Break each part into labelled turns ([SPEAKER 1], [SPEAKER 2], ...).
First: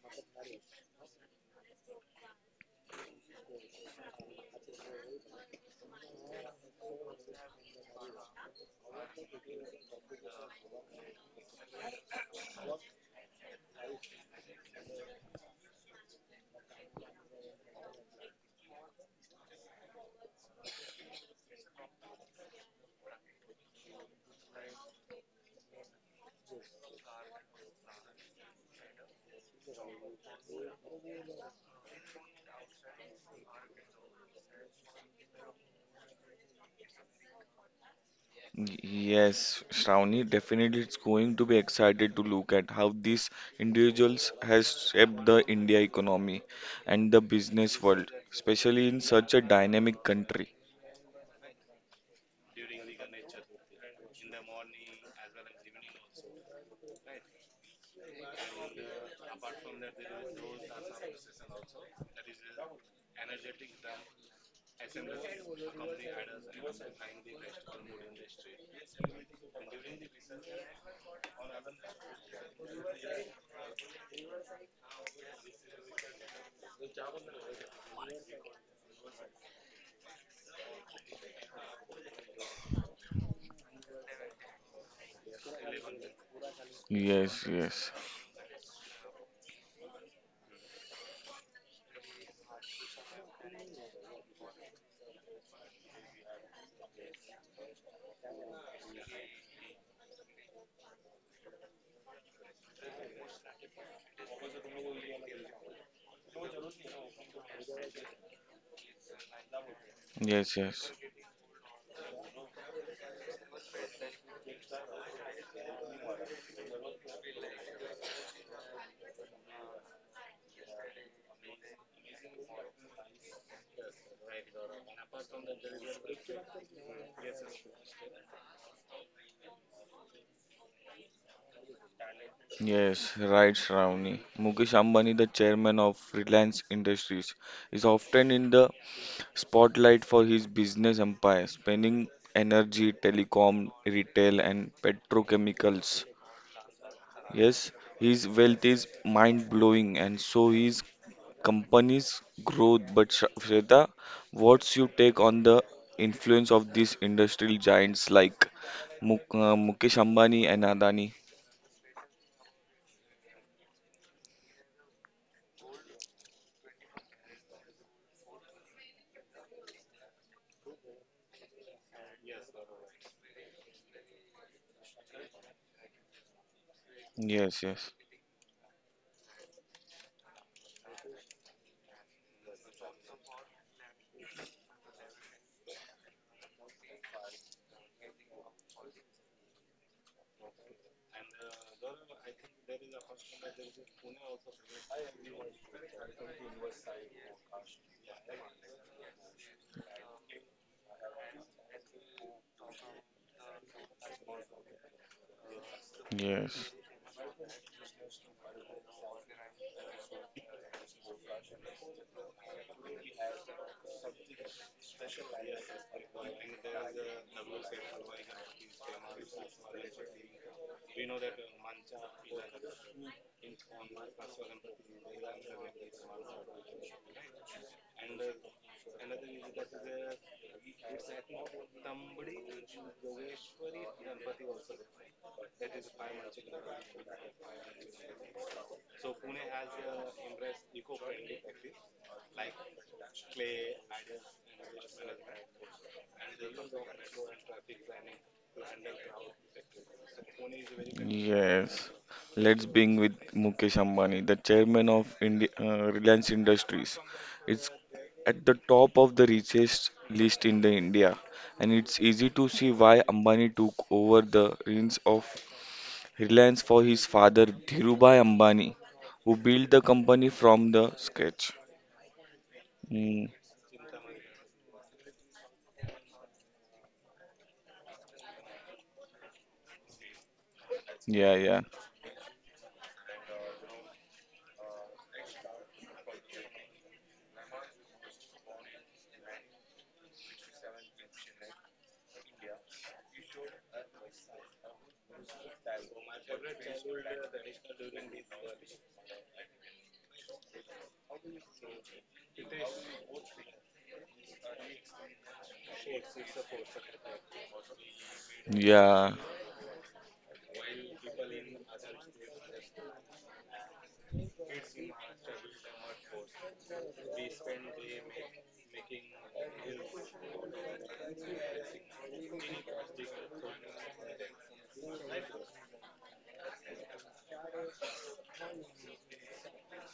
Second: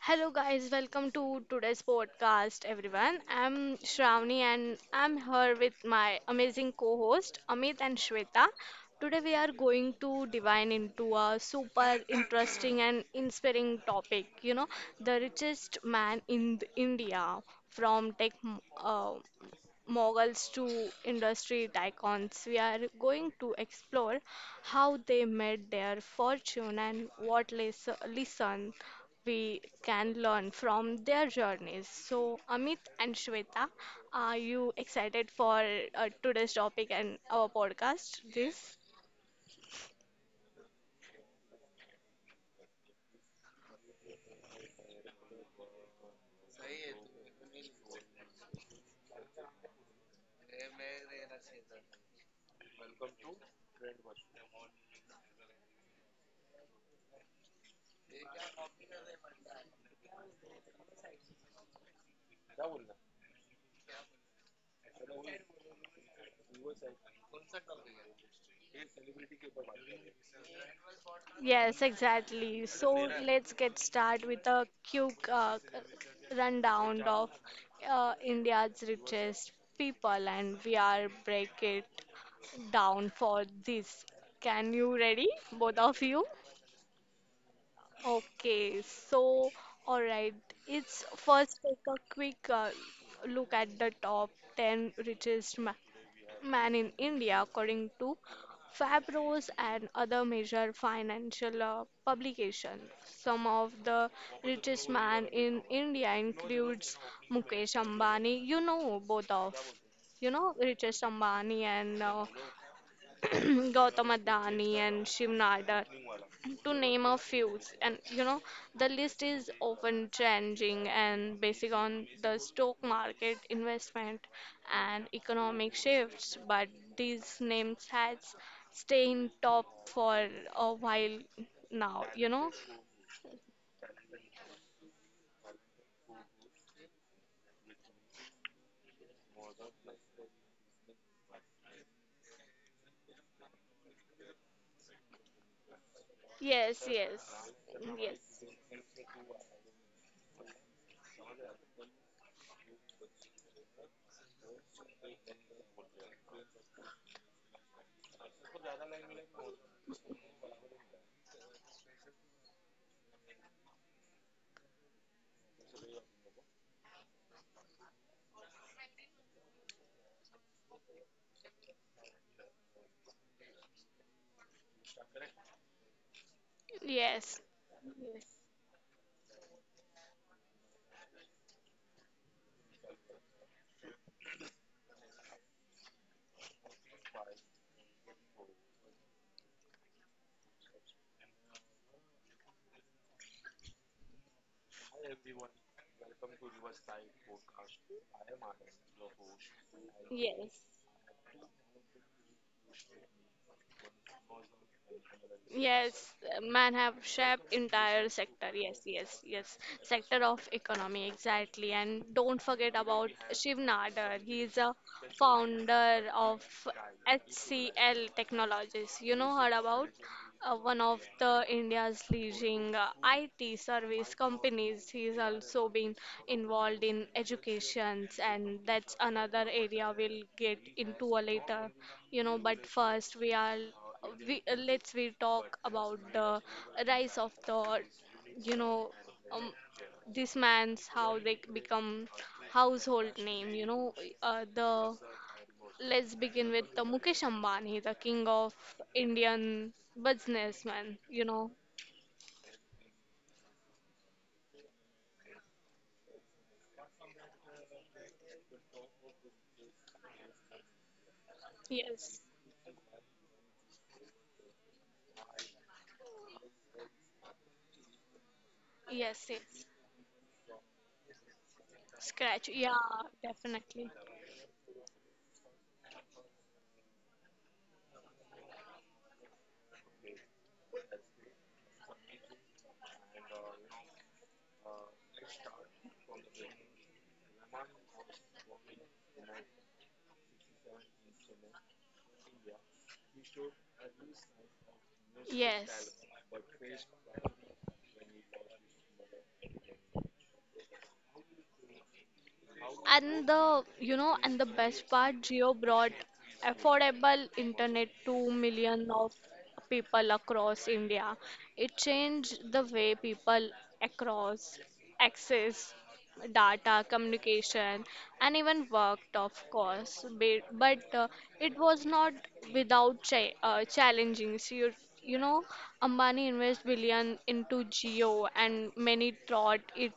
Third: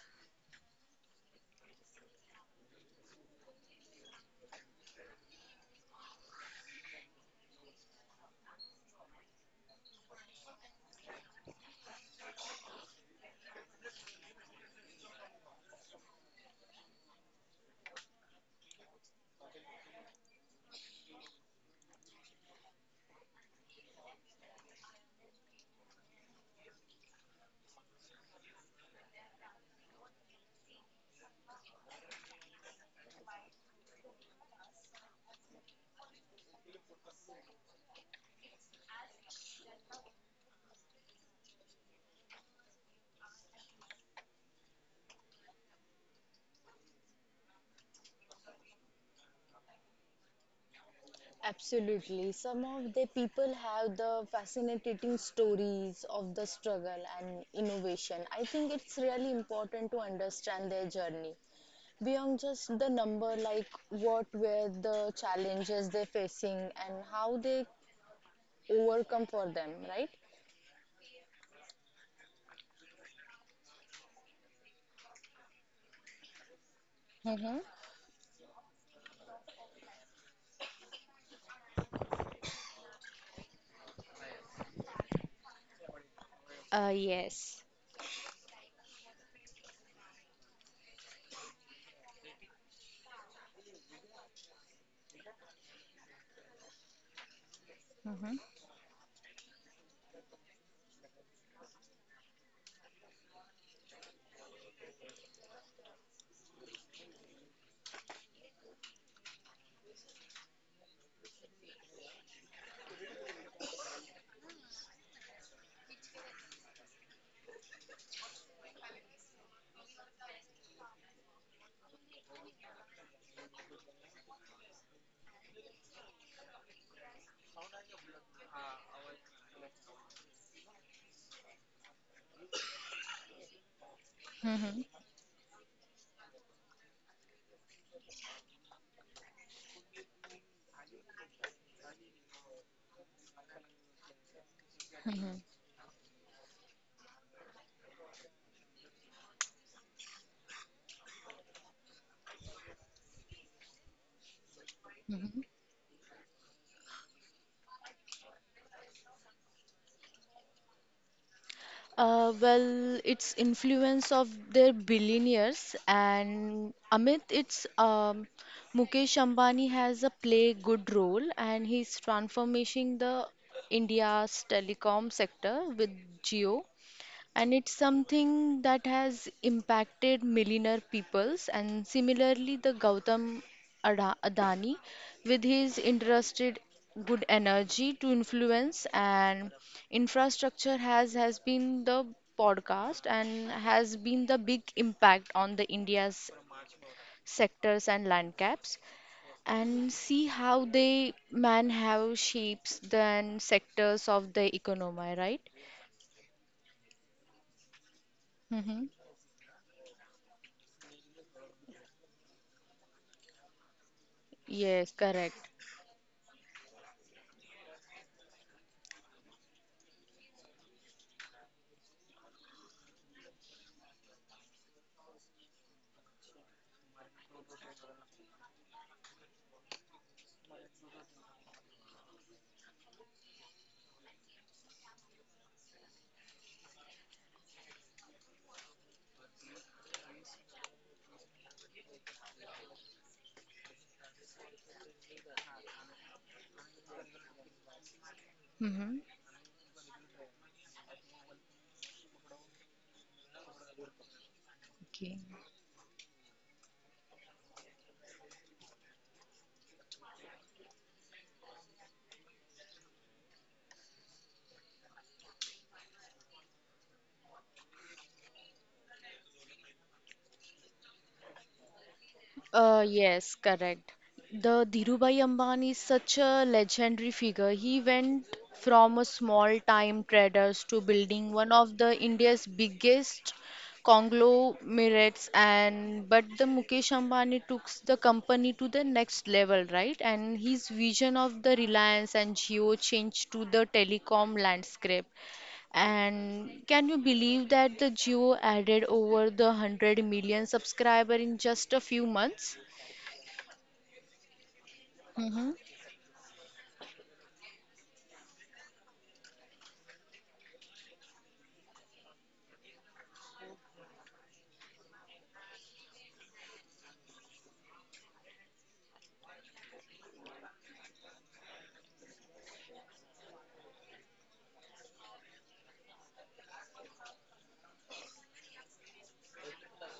[SPEAKER 1] Hello guys, welcome to today's podcast everyone. I'm Shravani and I'm here with my amazing co-host Amit and Shweta. Today we are going to divine into a super interesting and inspiring topic, the richest man in the India from tech uh, moguls to industry icons. We are going to explore how they made their fortune and what lesson we can learn from their journeys. So, Amit and Shweta, are you excited for today's topic and our podcast? This?
[SPEAKER 2] Yes, Shravani, definitely it's going to be excited to look at how these individuals has shaped the India economy and the business world, especially in such a dynamic country.
[SPEAKER 3] Absolutely. Some of the people have the fascinating stories of the struggle and innovation. I think it's really important to understand their journey beyond just the number, like what were the challenges they're facing and how they overcome for them, right?
[SPEAKER 1] Yes, exactly. So let's get started with a quick rundown of
[SPEAKER 3] Mm-hmm.
[SPEAKER 1] India's richest people, and we are break it down for this. Can you ready, both of you?
[SPEAKER 2] Yes,
[SPEAKER 3] Yes.
[SPEAKER 2] yes,
[SPEAKER 1] Okay, so all right, it's first take a quick look at the top 10 richest ma man in India according to
[SPEAKER 3] Mm-hmm.
[SPEAKER 1] Fabros and other major financial publication. Some of the richest man in India includes Mukesh Ambani. You know both of, you know
[SPEAKER 2] yes, yes,
[SPEAKER 1] Richest Ambani and Gautama Adani and Shiv Nadar, to name a few. And you know, the list is often changing and based on the stock market investment and economic shifts. But these names has stayed in top for a while now. You know?
[SPEAKER 2] yes, right, Shravani. Mukesh
[SPEAKER 3] Mm-hmm.
[SPEAKER 2] Ambani, the chairman of Reliance Industries, is often in the spotlight for his business empire, spanning energy, telecom, retail, and petrochemicals.
[SPEAKER 1] Yes, yes,
[SPEAKER 2] Yes, his
[SPEAKER 1] yes,
[SPEAKER 2] wealth is mind blowing, and so his company's growth. But Shweta, what's your take
[SPEAKER 3] Mm-hmm.
[SPEAKER 2] on the influence of these industrial giants like Mukesh Ambani and Adani?
[SPEAKER 3] Well, it's influence of their billionaires and Amit, it's Mukesh Ambani has a play good role and he's transforming the India's telecom sector with Geo,
[SPEAKER 1] yes,
[SPEAKER 3] and
[SPEAKER 2] Yes,
[SPEAKER 3] it's
[SPEAKER 2] yes,
[SPEAKER 3] something that has impacted millionaire peoples. And similarly, the Gautam Adani with his interested good energy to influence and infrastructure has been the podcast, and has been the big impact on the India's sectors and land caps, and see
[SPEAKER 1] yes.
[SPEAKER 3] how they man have shapes then sectors of the economy, right?
[SPEAKER 1] Yes, man
[SPEAKER 2] yes,
[SPEAKER 1] have shaped entire sector. Yes,
[SPEAKER 3] Hmm.
[SPEAKER 1] yes, yes. Sector of economy, exactly. And don't forget about Shiv Nadar. He is a
[SPEAKER 3] Yes, correct.
[SPEAKER 1] founder of HCL Technologies. You know, heard about one of the India's leading IT service companies. He's also been involved in educations, and that's another area we'll get into a later. You know, but first we are we let's we talk about the rise of the you know um, this man's how they become household name you know the let's begin with the Mukesh Ambani the king of
[SPEAKER 3] Mm-hmm.
[SPEAKER 1] Indian businessman you know
[SPEAKER 2] yes, let's begin with Mukesh Ambani, the chairman of
[SPEAKER 3] Okay.
[SPEAKER 2] Indi Reliance Industries. It's at the top of the richest list in the India, and it's
[SPEAKER 1] yes
[SPEAKER 2] easy to see why Ambani took over the reins of Reliance for his father Dhirubhai Ambani,
[SPEAKER 1] yes
[SPEAKER 2] who
[SPEAKER 1] yes
[SPEAKER 2] built the company from the scratch.
[SPEAKER 1] scratch yeah
[SPEAKER 3] Yes,
[SPEAKER 2] Mm,
[SPEAKER 1] definitely
[SPEAKER 3] correct. The Dhirubhai Ambani is such a legendary figure. He went from a small-time traders to building
[SPEAKER 2] yeah,
[SPEAKER 3] one
[SPEAKER 2] yeah,
[SPEAKER 3] of the India's biggest conglomerates, and but the Mukesh Ambani took the company to the next level, right? And his vision of the Reliance and Jio changed to the telecom landscape.
[SPEAKER 1] yes.
[SPEAKER 3] And can you believe that the Geo added over the 100 million subscriber in just a few months?
[SPEAKER 1] And the, you know, and the best part,
[SPEAKER 3] Mm-hmm.
[SPEAKER 1] Geo brought affordable internet to million of
[SPEAKER 2] yeah,
[SPEAKER 1] people across India. It changed the way people across access data, communication, and even worked, of course. But it was not without challenging. So you know, Ambani invested billion into Geo, and many thought it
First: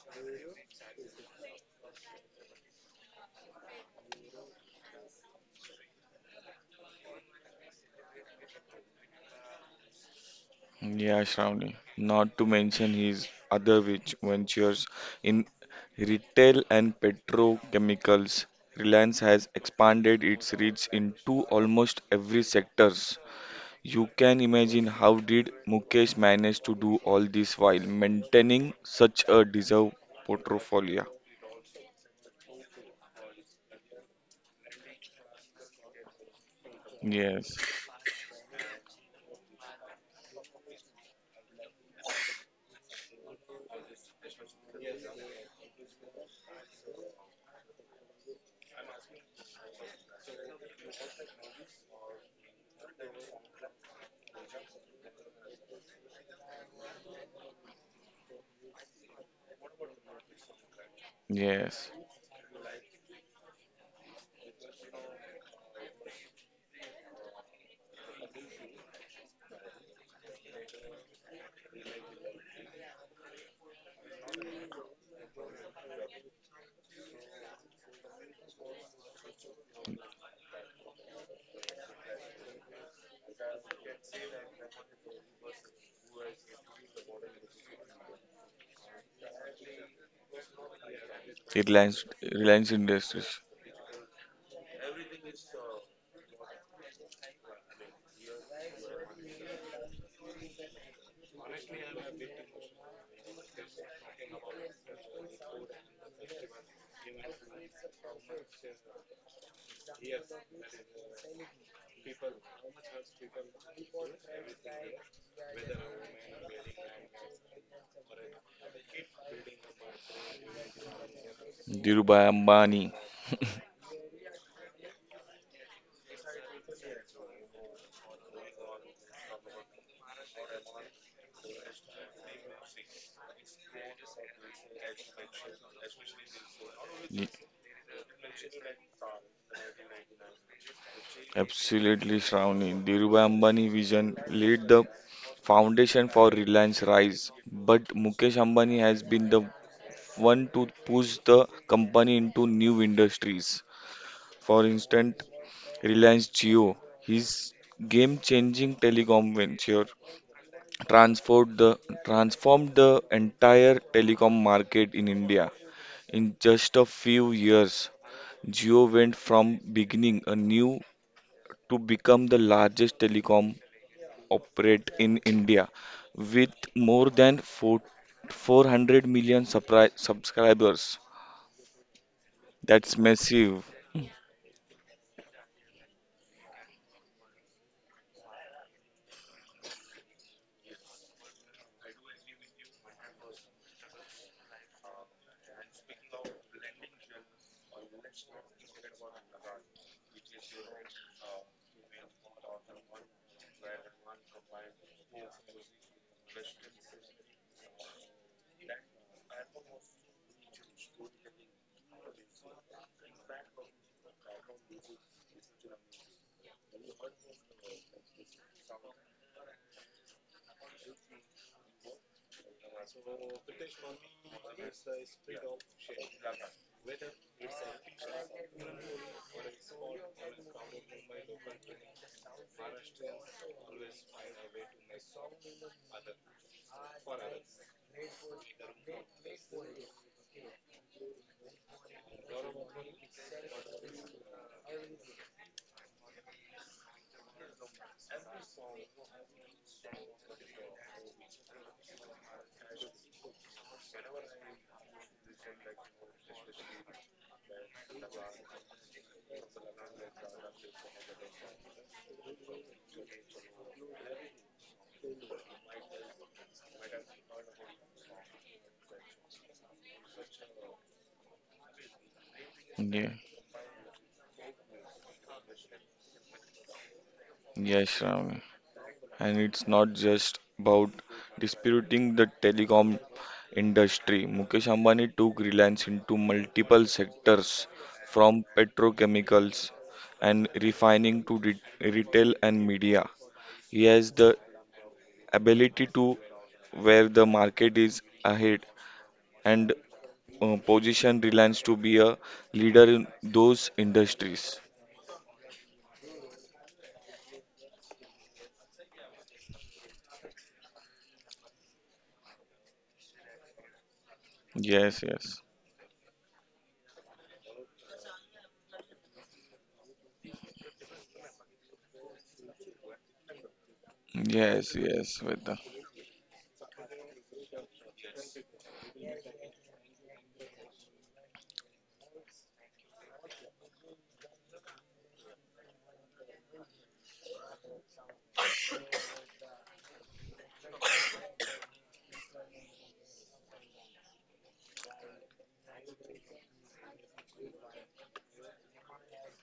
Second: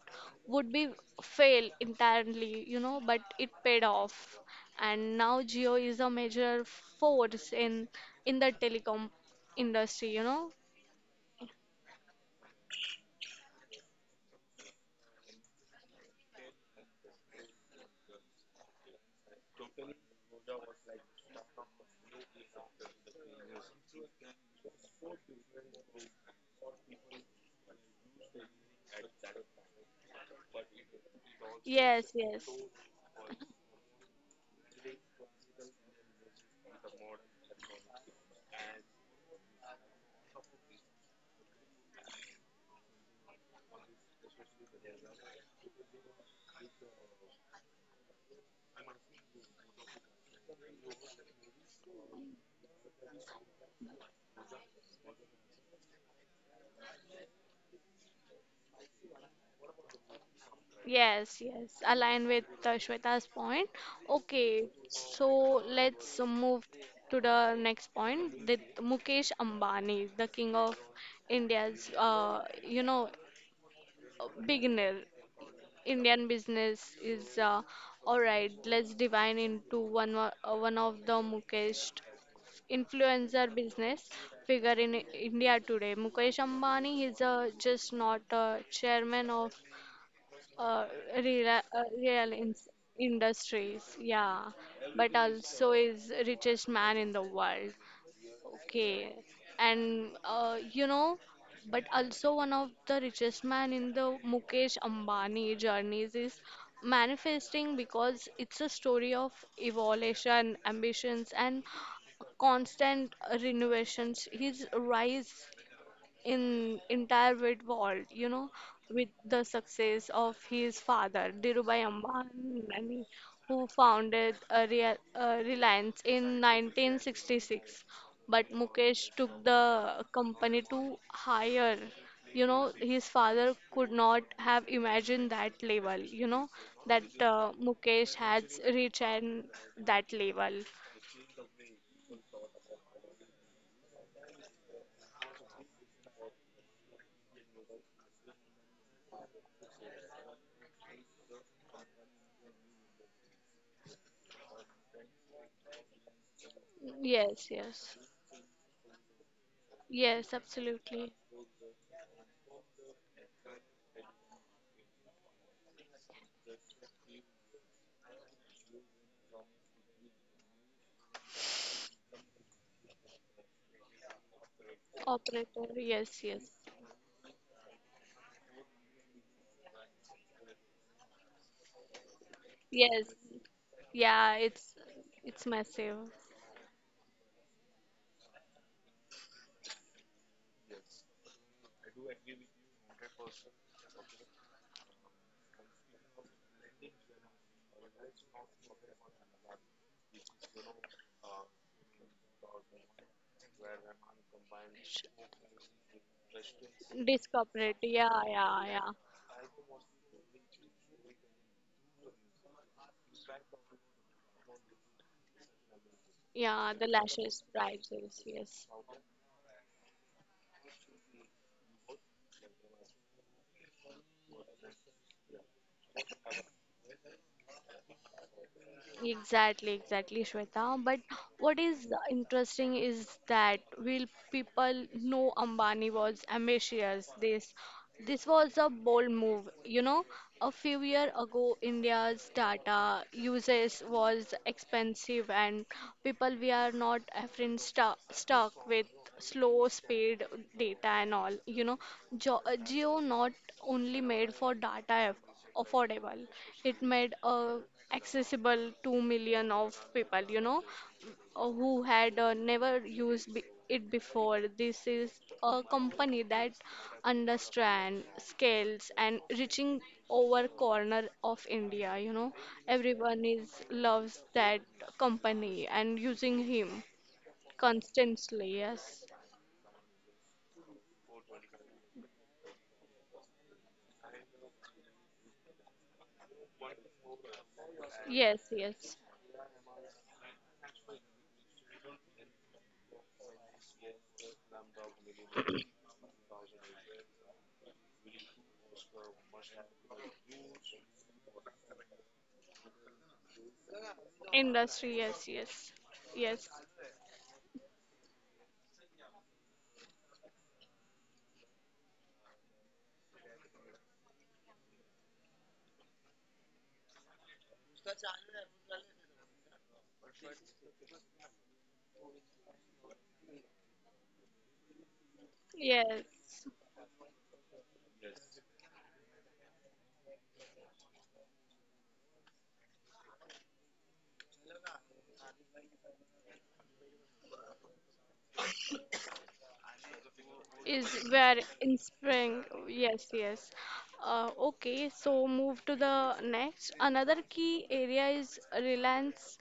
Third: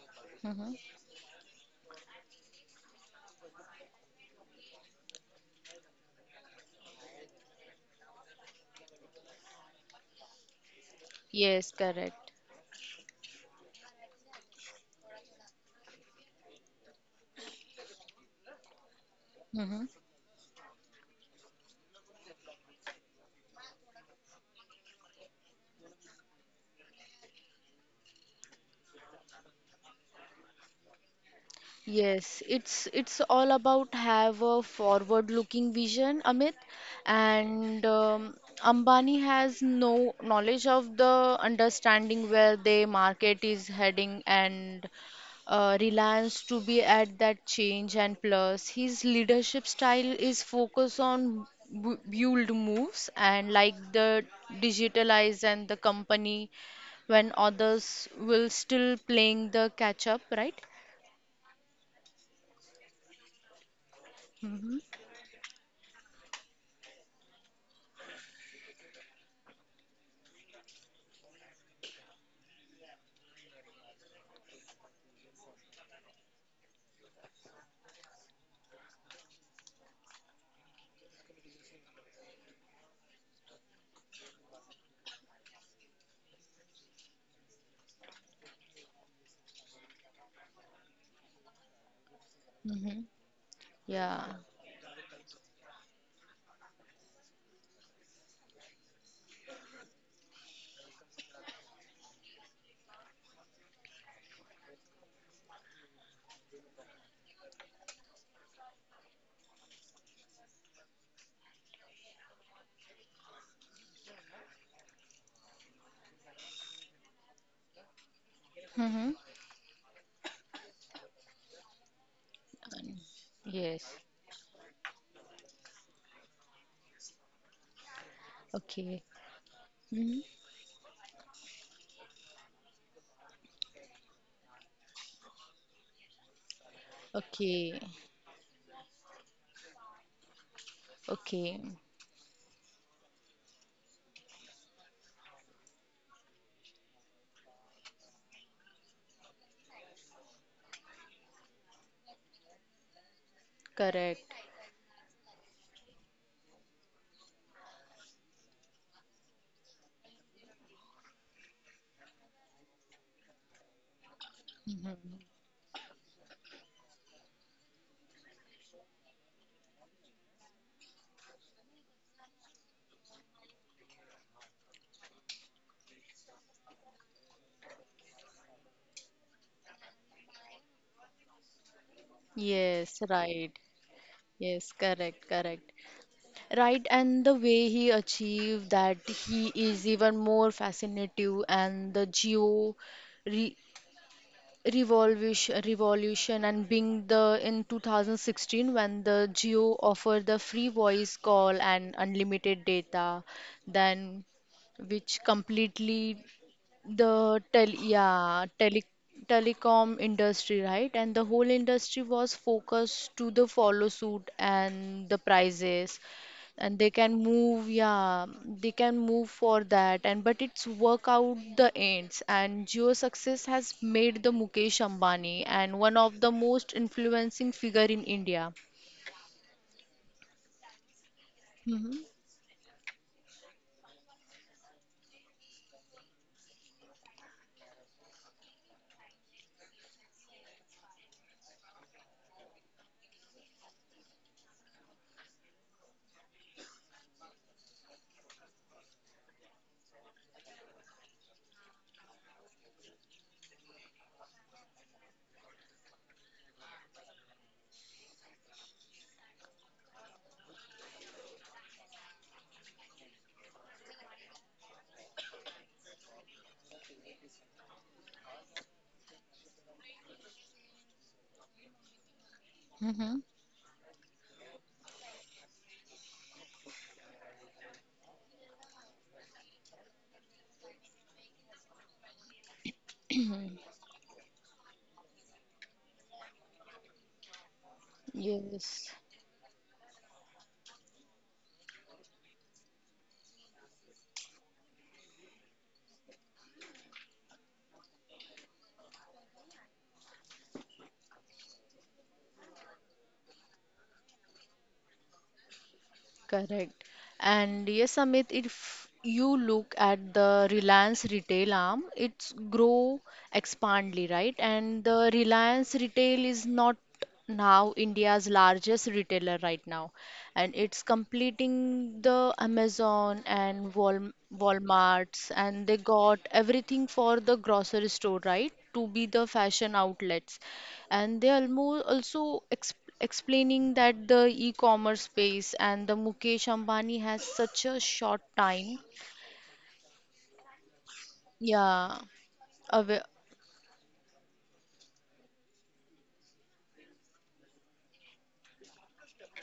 [SPEAKER 1] would
[SPEAKER 3] Mm-hmm.
[SPEAKER 1] be fail entirely, you know, but it paid off. And now Geo is a major force in the telecom industry, you know.
[SPEAKER 2] yeah,
[SPEAKER 3] Yes,
[SPEAKER 2] Shravani,
[SPEAKER 3] correct.
[SPEAKER 2] not to mention his other rich ventures in retail and petrochemicals. Reliance has
[SPEAKER 3] Mm-hmm.
[SPEAKER 2] expanded its reach into almost every sectors. You can imagine how did Mukesh manage to do all this while maintaining such a deserved portfolio.
[SPEAKER 1] Yes,
[SPEAKER 3] Yes,
[SPEAKER 1] yes.
[SPEAKER 3] it's all about have a forward-looking vision, Amit,
[SPEAKER 2] Yes,
[SPEAKER 3] and Ambani has no knowledge of the understanding where the market is heading, and reliance to be at that change. And plus, his leadership style is focused on bold moves, and like the digitalize and the company when others will still playing the catch up, right?
[SPEAKER 1] Yes, yes,
[SPEAKER 2] yes.
[SPEAKER 1] align with Shweta's point. Okay, so let's move to the next point. That Mukesh Ambani, the king of India's, beginner Indian business is all right. Let's divide into one of the Mukesh influencer business figure in India today. Mukesh Ambani is just not a chairman of uh, rela- uh,
[SPEAKER 2] Reliance,
[SPEAKER 1] real in-
[SPEAKER 2] Reliance
[SPEAKER 3] Mm-hmm.
[SPEAKER 2] Industries,
[SPEAKER 1] industries,
[SPEAKER 3] Yeah.
[SPEAKER 1] yeah, but also is richest man in the world. Okay, and you know, but also one of the richest man in the Mukesh Ambani journeys is manifesting because it's a story of evolution, ambitions, and constant renovations. His rise in entire wide world, you know,
[SPEAKER 3] Mm-hmm.
[SPEAKER 1] with the success of his father, Dhirubhai
[SPEAKER 2] Dhirubhai Ambani.
[SPEAKER 1] Ambani, who
[SPEAKER 3] Yes.
[SPEAKER 1] founded a Reliance in 1966. But
[SPEAKER 3] Okay.
[SPEAKER 1] Mukesh took the
[SPEAKER 3] Mm-hmm.
[SPEAKER 1] company to higher. You know, his father could not have imagined that level, you know, that
[SPEAKER 2] Ye-
[SPEAKER 3] Okay.
[SPEAKER 1] Mukesh has reached and that level.
[SPEAKER 3] Okay.
[SPEAKER 2] Absolutely, Shravani. Dhirubhai Ambani vision laid the foundation for Reliance rise, but Mukesh Ambani has been the one to push the company into new industries.
[SPEAKER 3] Correct.
[SPEAKER 2] For instance, Reliance Jio,
[SPEAKER 1] Yes,
[SPEAKER 2] his
[SPEAKER 1] yes.
[SPEAKER 2] game-changing telecom venture
[SPEAKER 1] Yes, absolutely.
[SPEAKER 2] transformed the, transformed the entire telecom market in India. In just a few years, Jio went from beginning a new to become the largest telecom operate in India
[SPEAKER 1] Operator, yes, yes.
[SPEAKER 2] with more than 400 million subscribers. That's
[SPEAKER 3] Yes,
[SPEAKER 1] Yes.
[SPEAKER 3] right.
[SPEAKER 2] massive.
[SPEAKER 1] Yeah,
[SPEAKER 3] Yes, correct,
[SPEAKER 1] it's
[SPEAKER 3] correct.
[SPEAKER 1] massive.
[SPEAKER 3] Right, and the way he achieved that he is even more fascinating. And the geo re revolution revolution, and being the in 2016 when the Geo offered the free voice call and unlimited data, then
[SPEAKER 1] Sh-
[SPEAKER 3] which completely the tel
[SPEAKER 1] Discovered. Yeah,
[SPEAKER 3] yeah,
[SPEAKER 1] yeah, yeah.
[SPEAKER 3] telecom industry, right? And the whole industry was focused to the follow suit and the prices,
[SPEAKER 1] Yeah,
[SPEAKER 3] and
[SPEAKER 1] the
[SPEAKER 3] they can
[SPEAKER 1] lashes
[SPEAKER 3] move
[SPEAKER 1] prices.
[SPEAKER 3] yeah,
[SPEAKER 1] Yes.
[SPEAKER 3] they can move for that. And but it's work out the ends, and Jio success has made the Mukesh Ambani and one of the most influencing figure in India.
[SPEAKER 1] Exactly, exactly, Shweta. But what is
[SPEAKER 3] Hmm.
[SPEAKER 1] interesting is that will people know Ambani was ambitious. This was a bold move. You know, a few years ago, India's data uses was expensive, and people we are not often stuck with slow speed data and all. You know, Geo not only made for data affordable, it made a accessible to million of people you know who had never used it before this is a company that understand scales and reaching over corner of india you know
[SPEAKER 2] Yeah.
[SPEAKER 3] Mm-hmm.
[SPEAKER 1] everyone is loves that company and using him
[SPEAKER 2] Yes, Ram.
[SPEAKER 1] constantly yes
[SPEAKER 2] And it's not just about disputing the telecom industry. Mukesh Ambani took Reliance into multiple sectors
[SPEAKER 1] yes
[SPEAKER 2] from
[SPEAKER 3] Yes.
[SPEAKER 1] yes
[SPEAKER 2] petrochemicals and refining to retail and media. He has the ability to where the market is ahead and position Reliance to be a leader in those industries.
[SPEAKER 1] industry yes yes yes
[SPEAKER 3] Correct. And yes, Amit, if you look at the Reliance retail arm, it's grow expandly, right? And
[SPEAKER 2] Yes,
[SPEAKER 3] the
[SPEAKER 2] yes.
[SPEAKER 3] Reliance retail is not now India's largest retailer right now, and it's completing the Amazon and Wal
[SPEAKER 2] Yes, yes,
[SPEAKER 3] Walmarts,
[SPEAKER 2] Vedha.
[SPEAKER 3] and they
[SPEAKER 1] yes
[SPEAKER 3] got everything for the grocery store, right? To be the fashion outlets. And they almost also ex explaining that the e-commerce space, and the Mukesh Ambani has such a short time.
[SPEAKER 1] is where in
[SPEAKER 3] Yeah.
[SPEAKER 1] spring
[SPEAKER 3] Awa
[SPEAKER 1] yes yes. Okay so move to the next another key area is reliance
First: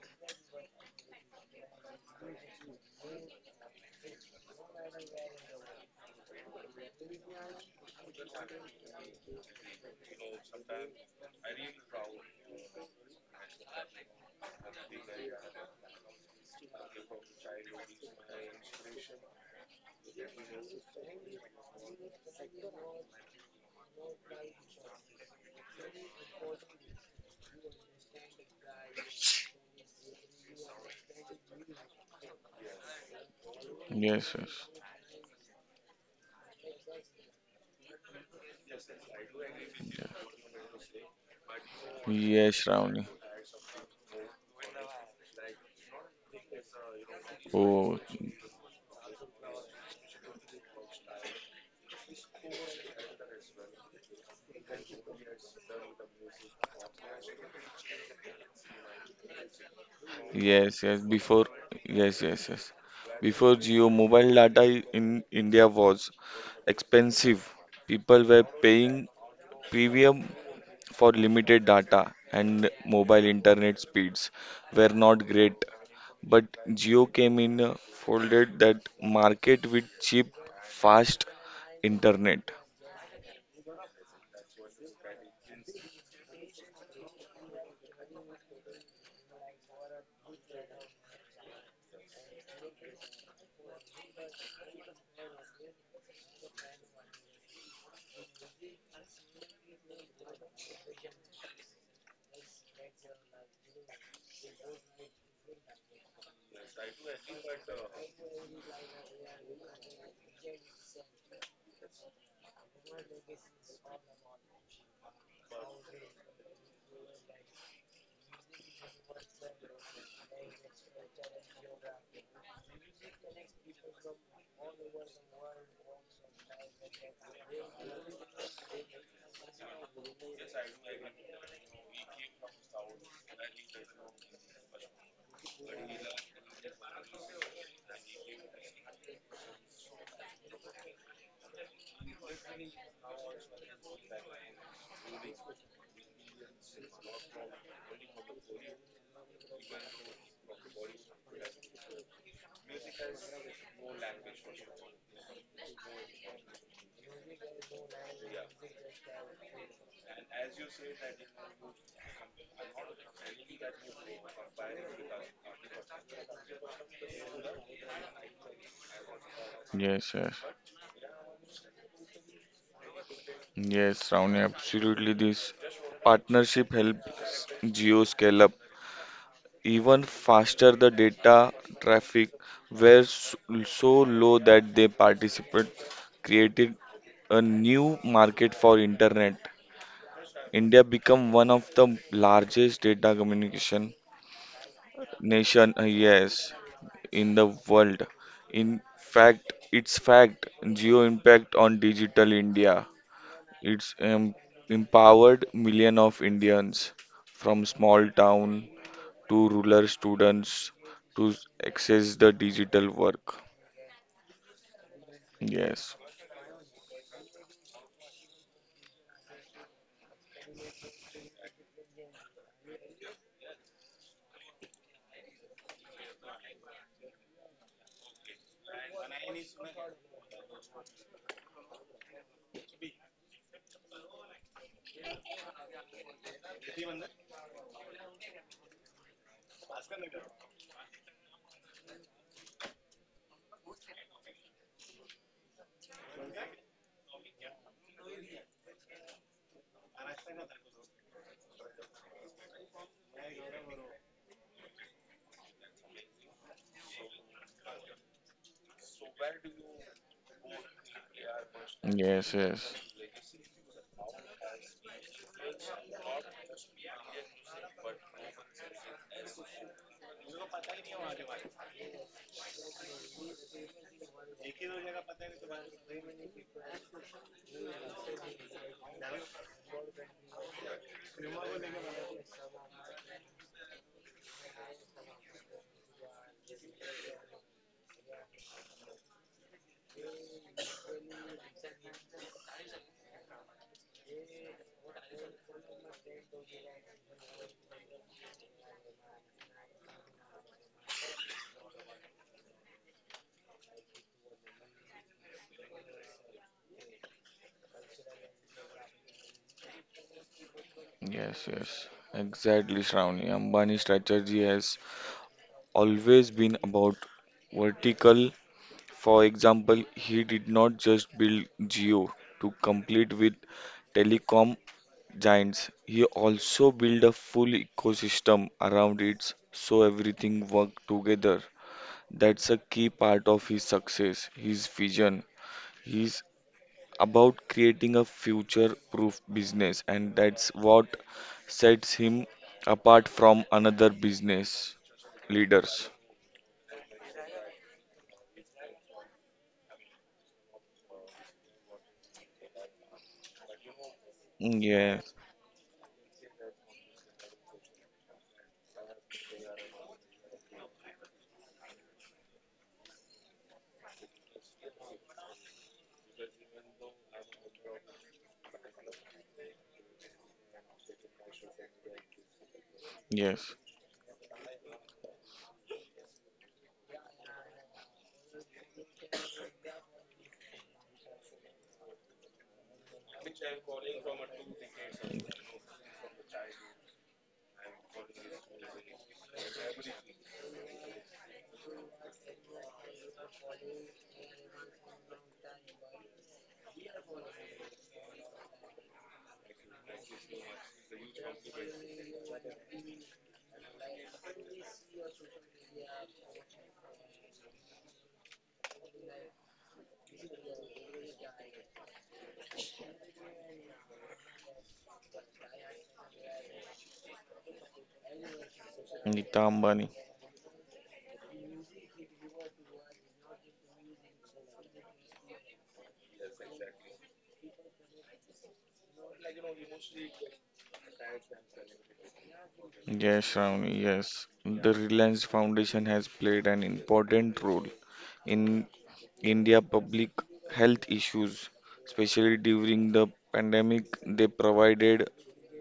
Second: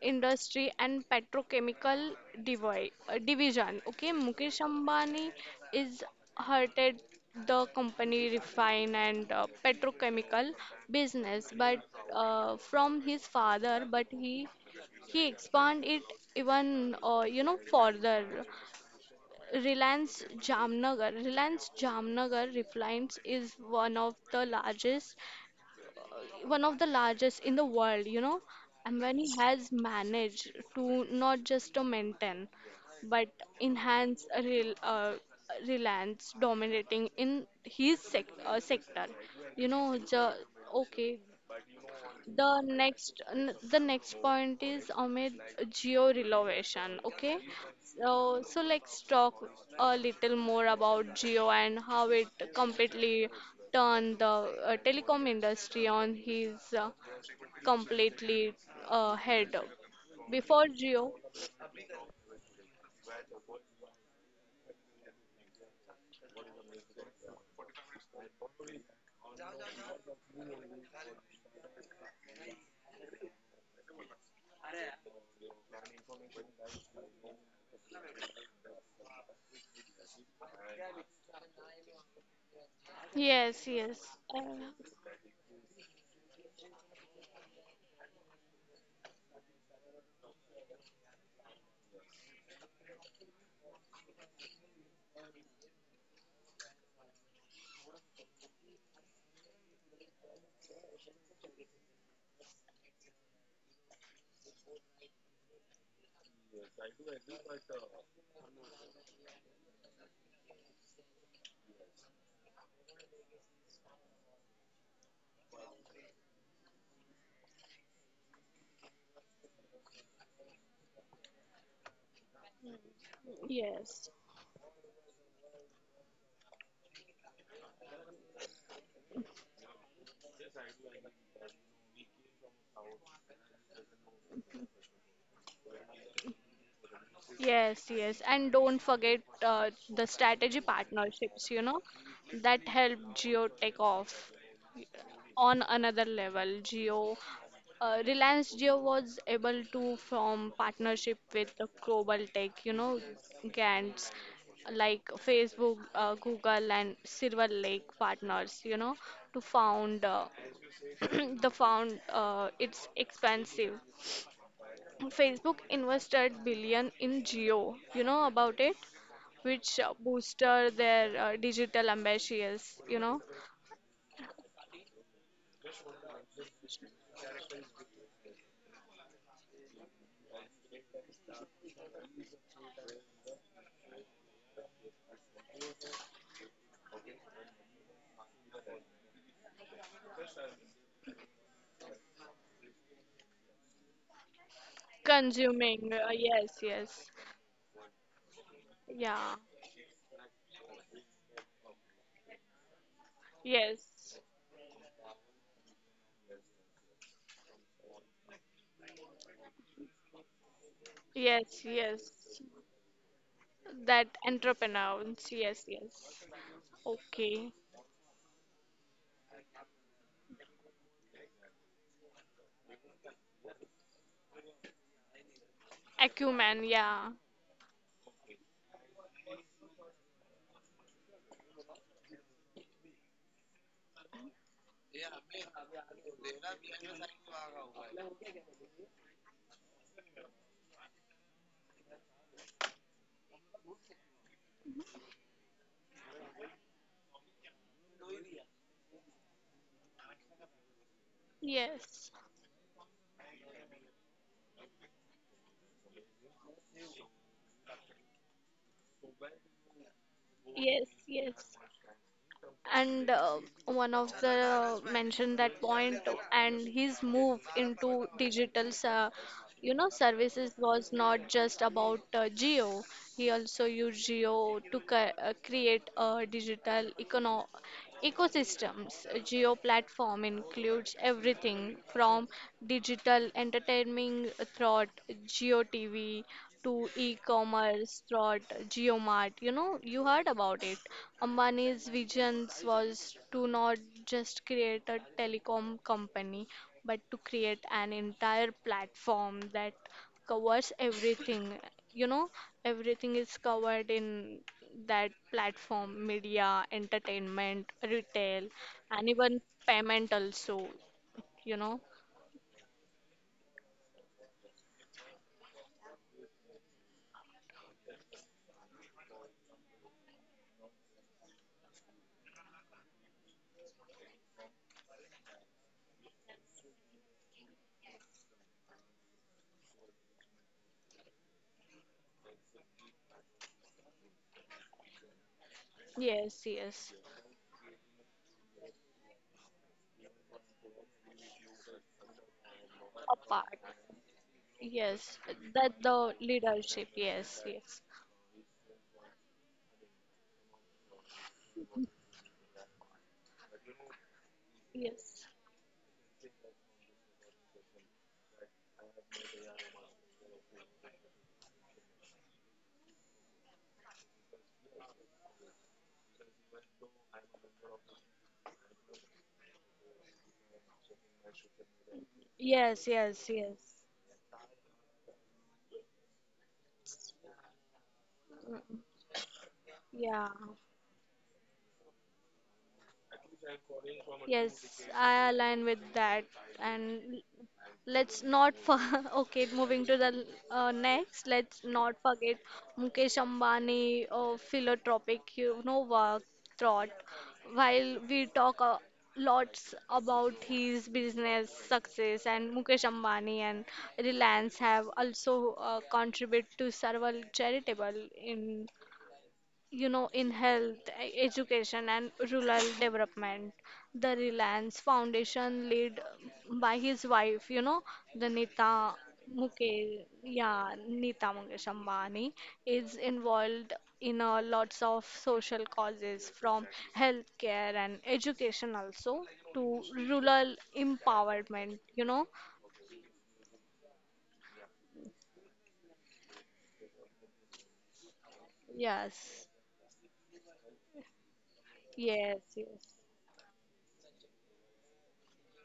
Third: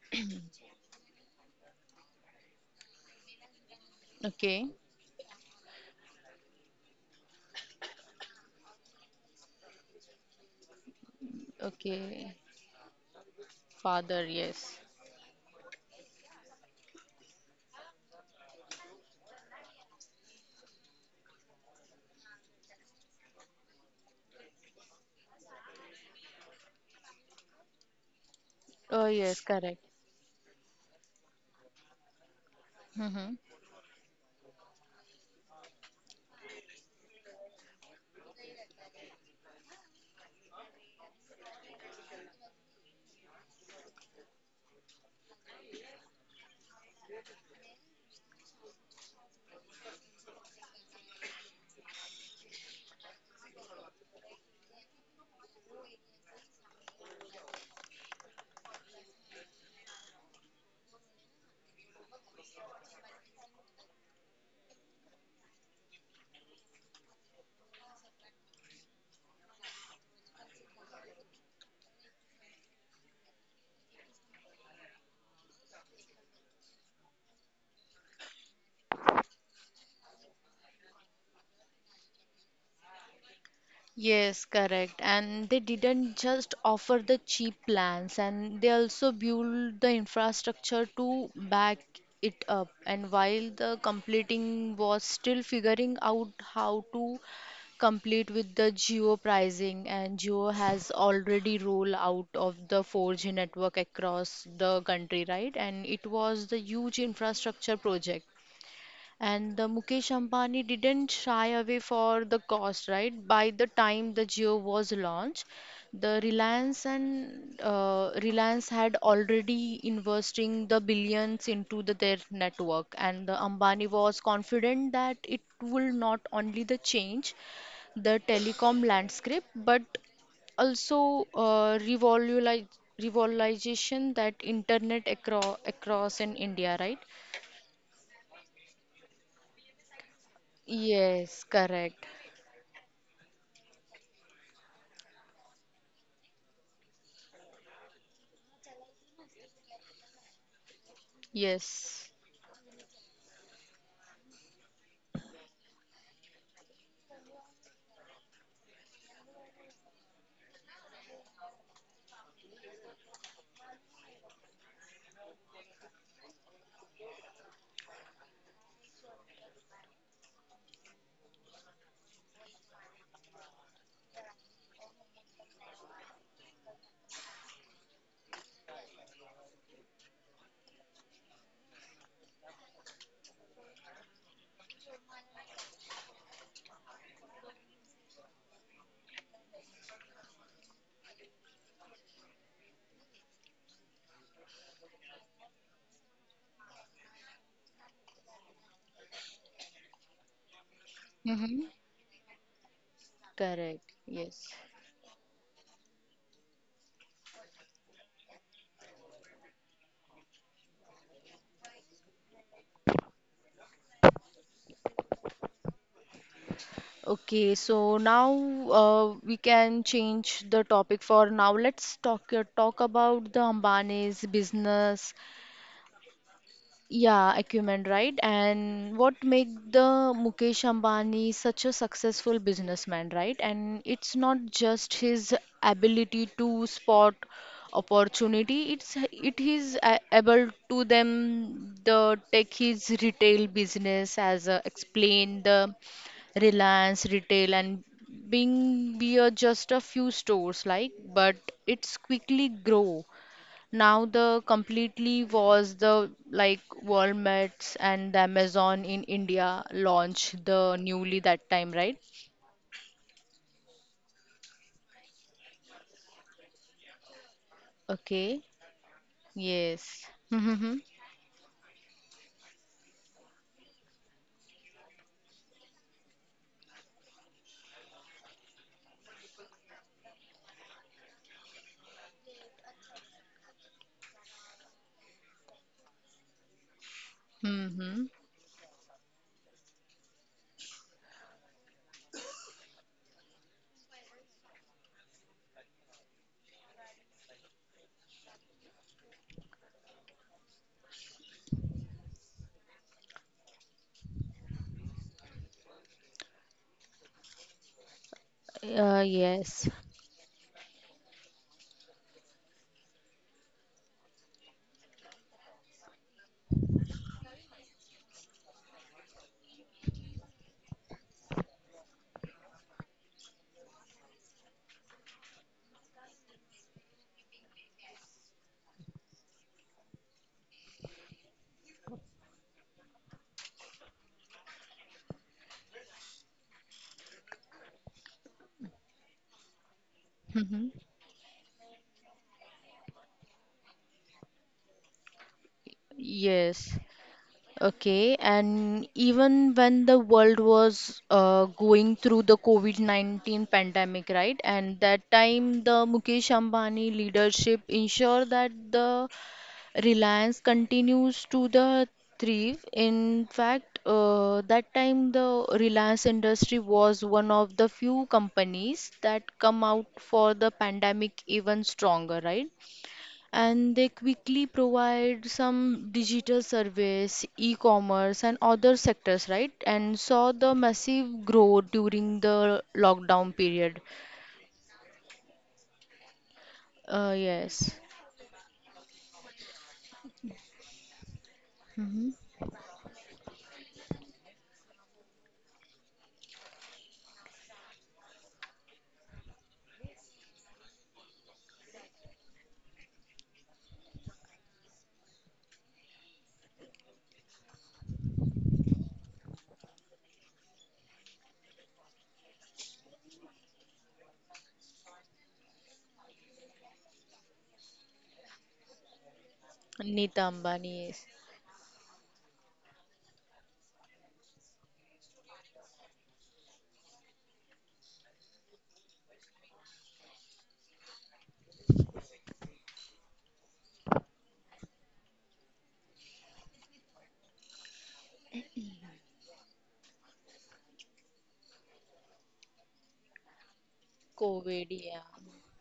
[SPEAKER 1] industry and petrochemical division okay mukesh
[SPEAKER 3] Okay.
[SPEAKER 1] ambani is hurted the company refine and petrochemical business but
[SPEAKER 3] Okay.
[SPEAKER 1] from his father but
[SPEAKER 3] Father, yes.
[SPEAKER 1] he expand it even further Reliance Jamnagar. Reliance Jamnagar Refines is one of the largest, one of the largest in the world, you know.
[SPEAKER 3] Oh,
[SPEAKER 1] Ambani
[SPEAKER 3] yes,
[SPEAKER 1] has
[SPEAKER 3] correct.
[SPEAKER 1] managed to not just to maintain, but
[SPEAKER 3] Mm-hmm.
[SPEAKER 1] enhance
[SPEAKER 2] Yes,
[SPEAKER 1] a
[SPEAKER 2] yes.
[SPEAKER 1] Reliance dominating in his sector. You know,
[SPEAKER 2] Yes,
[SPEAKER 1] the okay,
[SPEAKER 2] yes, Shravani.
[SPEAKER 1] the next point is Amit geo relevation. Okay,
[SPEAKER 2] Oh,
[SPEAKER 1] so so let's talk a little more about geo and how it completely turned the telecom industry on his completely head. Before
[SPEAKER 2] yes, yes.
[SPEAKER 1] geo,
[SPEAKER 2] Before, yes, yes, yes. Before Jio, mobile data in India was expensive. People were paying premium for limited data, and mobile internet speeds were not great. But Jio came in, folded that market with cheap, fast internet.
[SPEAKER 1] yes, yes. uh,
[SPEAKER 3] Yes, correct. And they didn't just offer the cheap plans, and they also built the infrastructure to back it up. And while the completing was still figuring out how to complete with the geo pricing, and Geo has already rolled out of the 4G network across the country, right? And it was the huge infrastructure project, and the Mukesh Ambani didn't shy away for the cost, right? By the time the Jio was launched, the Reliance had already investing the billions into their network. And the Ambani
[SPEAKER 1] yes,
[SPEAKER 3] was confident that it will not only the change the telecom landscape, but also revolutionize revolutionization that internet across in India, right?
[SPEAKER 1] yes, yes, and don't forget the strategy
[SPEAKER 3] Yes,
[SPEAKER 1] partnerships, you know,
[SPEAKER 3] correct.
[SPEAKER 1] that help Geo take off on another level. Reliance Geo was able to form partnership with the
[SPEAKER 3] Yes.
[SPEAKER 1] global tech, you know, giants like Facebook, Google, and Silver Lake partners, you know, to found the found it's expensive Facebook invested billion in Geo. You know about it, which
[SPEAKER 2] Yes, yes,
[SPEAKER 1] boosted their digital ambitious. You know,
[SPEAKER 2] yes, Ravni, absolutely. This partnership helps Jio scale up even faster, the data traffic were so low that they participate created a new market for internet. India became one of the largest data communication nation,
[SPEAKER 1] consuming.
[SPEAKER 2] yes,
[SPEAKER 1] Yes, yes,
[SPEAKER 2] in the world. In
[SPEAKER 1] yeah,
[SPEAKER 2] fact, its fact, geo impact
[SPEAKER 3] Mm-hmm.
[SPEAKER 2] on digital India. It's
[SPEAKER 3] Correct.
[SPEAKER 1] yes,
[SPEAKER 3] Yes.
[SPEAKER 2] empowered million of Indians from small town to rural students to
[SPEAKER 1] yes,
[SPEAKER 2] access the
[SPEAKER 1] yes.
[SPEAKER 2] digital work.
[SPEAKER 1] That entrepreneurs. Yes,
[SPEAKER 2] Yes,
[SPEAKER 1] yes. Okay.
[SPEAKER 3] Okay, so now we can change the topic for now. Let's talk about the Ambani's business.
[SPEAKER 1] Acumen. Yeah.
[SPEAKER 3] Yeah, acumen, right? And what make the Mukesh Ambani such a successful businessman, right? And it's not just his ability to spot opportunity, it is able to them the take his retail business as a, explain the Reliance retail, and being be a just a few stores like, but it's
[SPEAKER 1] Yes.
[SPEAKER 3] quickly grow now. The completely was the like World Mets and the Amazon in India launched the
[SPEAKER 1] Yes.
[SPEAKER 3] newly that
[SPEAKER 1] Yes.
[SPEAKER 3] time, right?
[SPEAKER 2] yes, yes,
[SPEAKER 1] And one of the mentioned that point and his move into
[SPEAKER 3] Okay.
[SPEAKER 1] digital
[SPEAKER 3] Yes.
[SPEAKER 1] services
[SPEAKER 3] Mm-hmm.
[SPEAKER 1] was not just about geo he also used geo to create a digital econo. Ecosystems geo platform includes everything from digital entertainment through geo TV to e-commerce
[SPEAKER 3] Mm-hmm.
[SPEAKER 1] through GeoMart. You know, you heard about it. Ambani's vision was to not just create a telecom company, but to create an entire platform that covers everything you know everything is covered in that platform media entertainment retail and even
[SPEAKER 3] Yes.
[SPEAKER 1] payment also
[SPEAKER 2] yes,
[SPEAKER 1] you know
[SPEAKER 2] yes. Exactly, Shravani. Ambani's strategy has always been about vertical. For example, he did not just build Geo to compete with telecom giants. He also built a full ecosystem around it so everything worked together. That's a key part of his success, his vision, his
[SPEAKER 1] yes yes
[SPEAKER 2] about creating a future proof business, and that's
[SPEAKER 3] Mm-hmm.
[SPEAKER 2] what sets him apart
[SPEAKER 1] apart
[SPEAKER 2] from another business
[SPEAKER 1] yes that
[SPEAKER 2] leaders.
[SPEAKER 1] the
[SPEAKER 3] Yes.
[SPEAKER 1] leadership yes yes
[SPEAKER 3] Okay. And even when the world was going through the COVID-19 pandemic, right? And that
[SPEAKER 2] Yes,
[SPEAKER 1] yes
[SPEAKER 3] time the Mukesh Ambani leadership ensured that the Reliance continues to the thrive. In fact, that time the Reliance industry was one of the few companies that come out for the pandemic even stronger, right?
[SPEAKER 1] yes yes
[SPEAKER 2] yes,
[SPEAKER 1] yes
[SPEAKER 3] And they quickly provide some digital service, e-commerce, and other sectors, right? And
[SPEAKER 1] yeah
[SPEAKER 3] saw the massive growth during the lockdown period.
[SPEAKER 1] yes I align with that and.
[SPEAKER 3] Yes.
[SPEAKER 1] Let's not for okay, moving to the next. Let's not
[SPEAKER 3] Hmm.
[SPEAKER 1] forget Mukesh Ambani, philanthropic, you know, work thought. While we talk lots about his business success, and Mukesh Ambani and Reliance have also contributed to several charitable in you know, in health, education, and rural development. The Reliance Foundation, led by his wife, you know, the Nita
[SPEAKER 2] Nita Ambani.
[SPEAKER 1] Mukesh,
[SPEAKER 3] Neeta
[SPEAKER 1] yeah,
[SPEAKER 3] Ambani, yes.
[SPEAKER 1] Nita Mukesh Ambani, is involved in lots of social causes from healthcare and education also to rural empowerment, you know.
[SPEAKER 2] Yes, Shravani, yes. The Reliance Foundation has played an important role in
[SPEAKER 1] Yes,
[SPEAKER 2] India public health issues,
[SPEAKER 1] yes,
[SPEAKER 2] especially
[SPEAKER 1] yes.
[SPEAKER 2] during the pandemic. They
[SPEAKER 3] COVID, yeah.
[SPEAKER 2] provided,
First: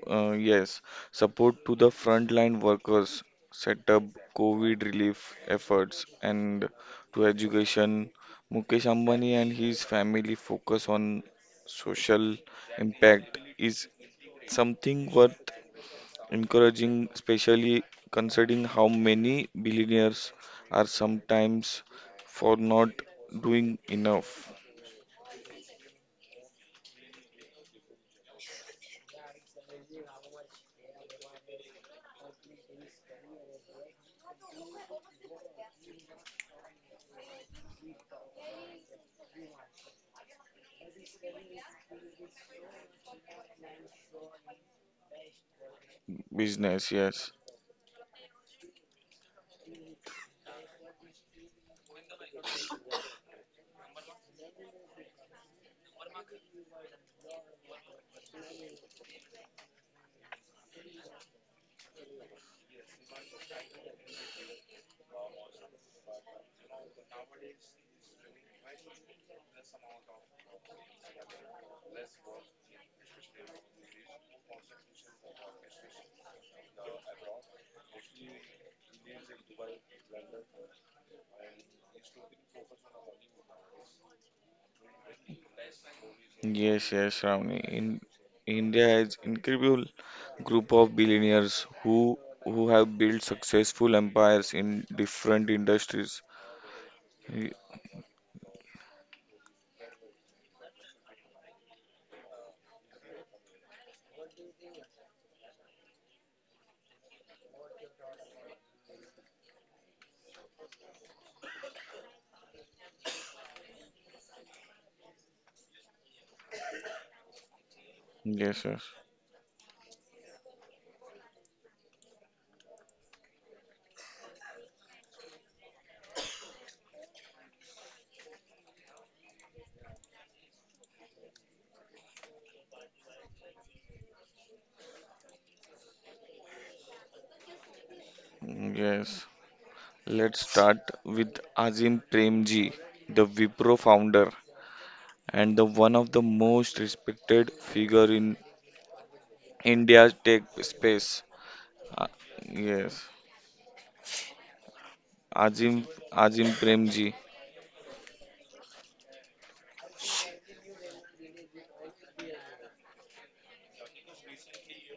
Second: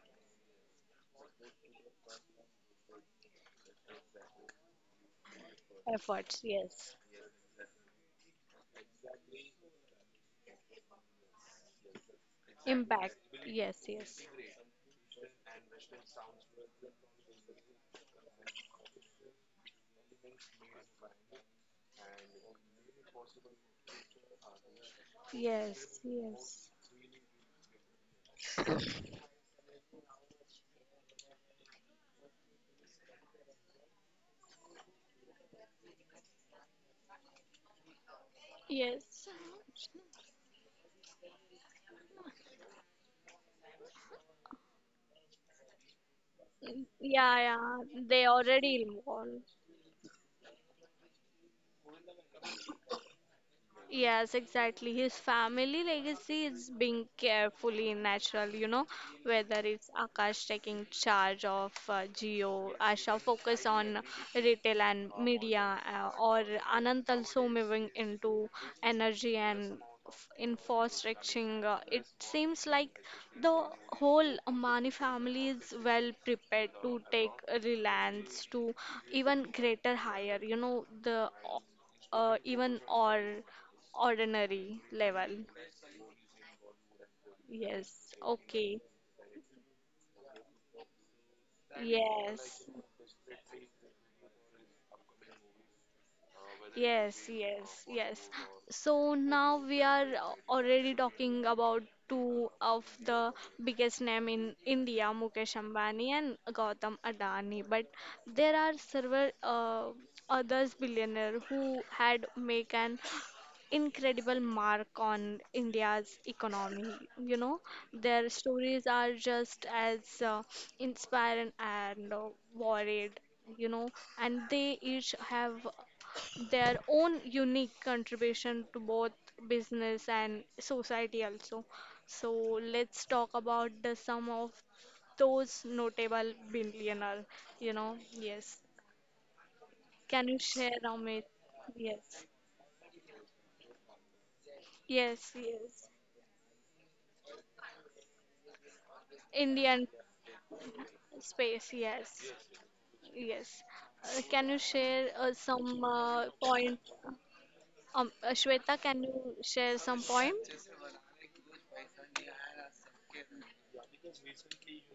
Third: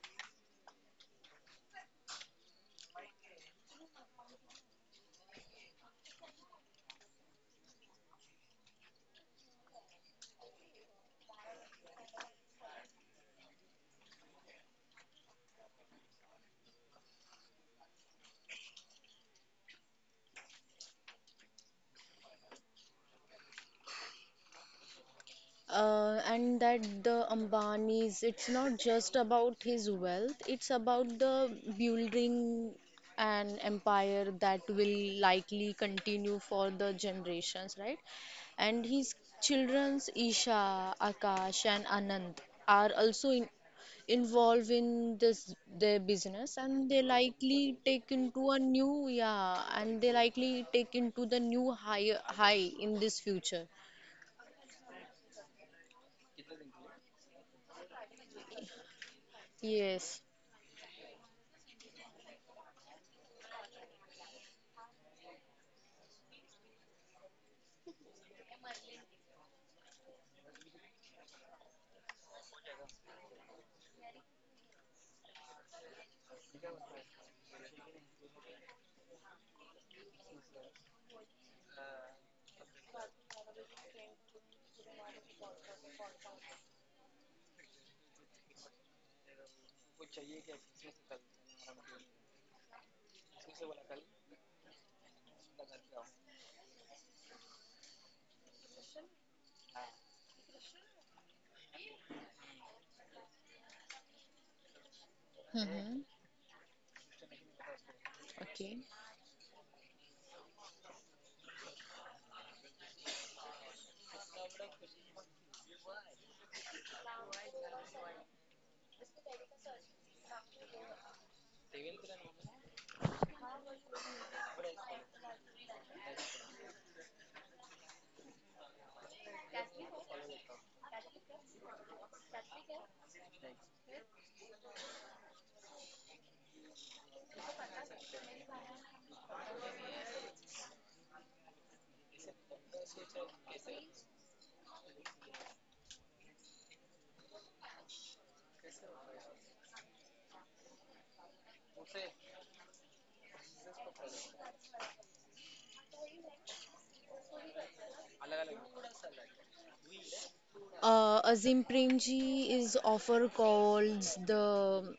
[SPEAKER 2] uh, yes, support to the frontline workers, set up COVID relief efforts,
[SPEAKER 1] Efforts,
[SPEAKER 2] and
[SPEAKER 1] yes.
[SPEAKER 2] to education. Mukesh Ambani and his family focus on social
[SPEAKER 1] Impact,
[SPEAKER 2] impact
[SPEAKER 1] yes,
[SPEAKER 2] is
[SPEAKER 1] yes.
[SPEAKER 2] something worth encouraging, especially considering how many billionaires are sometimes for not doing enough
[SPEAKER 1] Yes,
[SPEAKER 3] And
[SPEAKER 1] yes.
[SPEAKER 3] that the Ambani's, it's not just about his wealth, it's about the building an empire that will likely continue for the generations, right? And his
[SPEAKER 1] Yes.
[SPEAKER 3] children's Isha, Akash, and Anand are also involved in this their business. And
[SPEAKER 2] business.
[SPEAKER 3] they
[SPEAKER 2] Yes,
[SPEAKER 1] Yeah,
[SPEAKER 3] likely
[SPEAKER 1] yeah.
[SPEAKER 3] take
[SPEAKER 1] They
[SPEAKER 3] into a
[SPEAKER 1] already
[SPEAKER 3] new
[SPEAKER 1] involved.
[SPEAKER 3] yeah, and they likely take into the new high in this future.
[SPEAKER 1] Yes, exactly. His family legacy is being carefully natural, you know, whether it's
[SPEAKER 3] Yes.
[SPEAKER 1] Akash taking charge of Jio, Asha focus on retail and media, or Anant also moving into energy and infrastructure. It seems like the whole Ambani family is well prepared to take Reliance to even greater higher, you know, the even or ordinary level.
[SPEAKER 2] yes, yes, Ravni. In
[SPEAKER 1] Yes. Okay.
[SPEAKER 2] India has incredible group of billionaires who
[SPEAKER 1] Yes.
[SPEAKER 2] who have built successful empires in different industries.
[SPEAKER 1] Yes,
[SPEAKER 2] Y-
[SPEAKER 1] yes, yes. So now we are already talking about two of the biggest name in India, Mukesh
[SPEAKER 3] Mm-hmm.
[SPEAKER 1] Ambani and Gautam Adani. But there are
[SPEAKER 3] Okay.
[SPEAKER 1] several others billionaire who had make an incredible mark on India's economy. You know, their
[SPEAKER 2] Yes, yes,
[SPEAKER 1] stories are just as inspiring and worried you know and they each have their own unique contribution to both business and society also. So let's talk about the some of those notable billionaire, you know. Yes.
[SPEAKER 2] yes.
[SPEAKER 1] Can
[SPEAKER 2] Let's
[SPEAKER 1] you
[SPEAKER 2] start
[SPEAKER 1] share Amit?
[SPEAKER 2] with Azim
[SPEAKER 1] Yes.
[SPEAKER 2] Premji, the Wipro founder,
[SPEAKER 1] Yes,
[SPEAKER 2] and the
[SPEAKER 1] yes.
[SPEAKER 2] one of the most respected figure in
[SPEAKER 1] Indian
[SPEAKER 2] India's tech space.
[SPEAKER 1] space,
[SPEAKER 2] Uh,
[SPEAKER 1] yes.
[SPEAKER 2] yes,
[SPEAKER 1] Yes. Can you share
[SPEAKER 2] Azim
[SPEAKER 1] some
[SPEAKER 2] Azim
[SPEAKER 1] point?
[SPEAKER 2] Premji.
[SPEAKER 1] Shweta, can you share some point?
[SPEAKER 3] Azim Premji is often called the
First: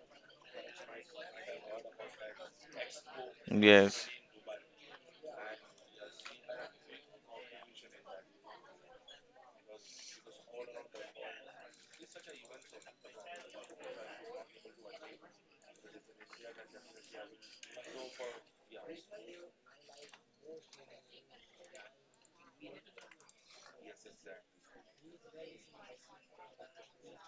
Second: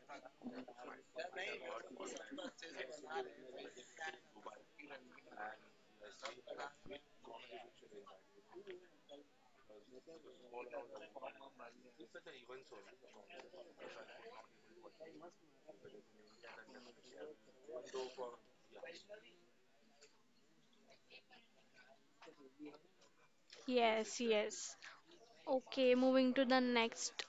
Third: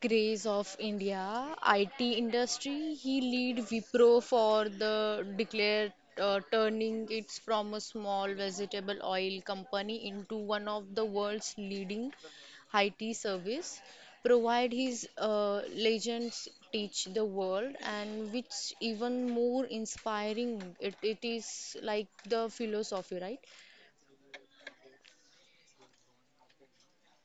[SPEAKER 3] grace of India IT industry. He lead
[SPEAKER 2] Yes,
[SPEAKER 3] Wipro for the declared turning it from a small vegetable oil company into one of the world's leading IT service. Provide his legends teach the world, and which even more inspiring. It is like the philosophy, right?
[SPEAKER 1] Yes, yes. Okay, moving to the next,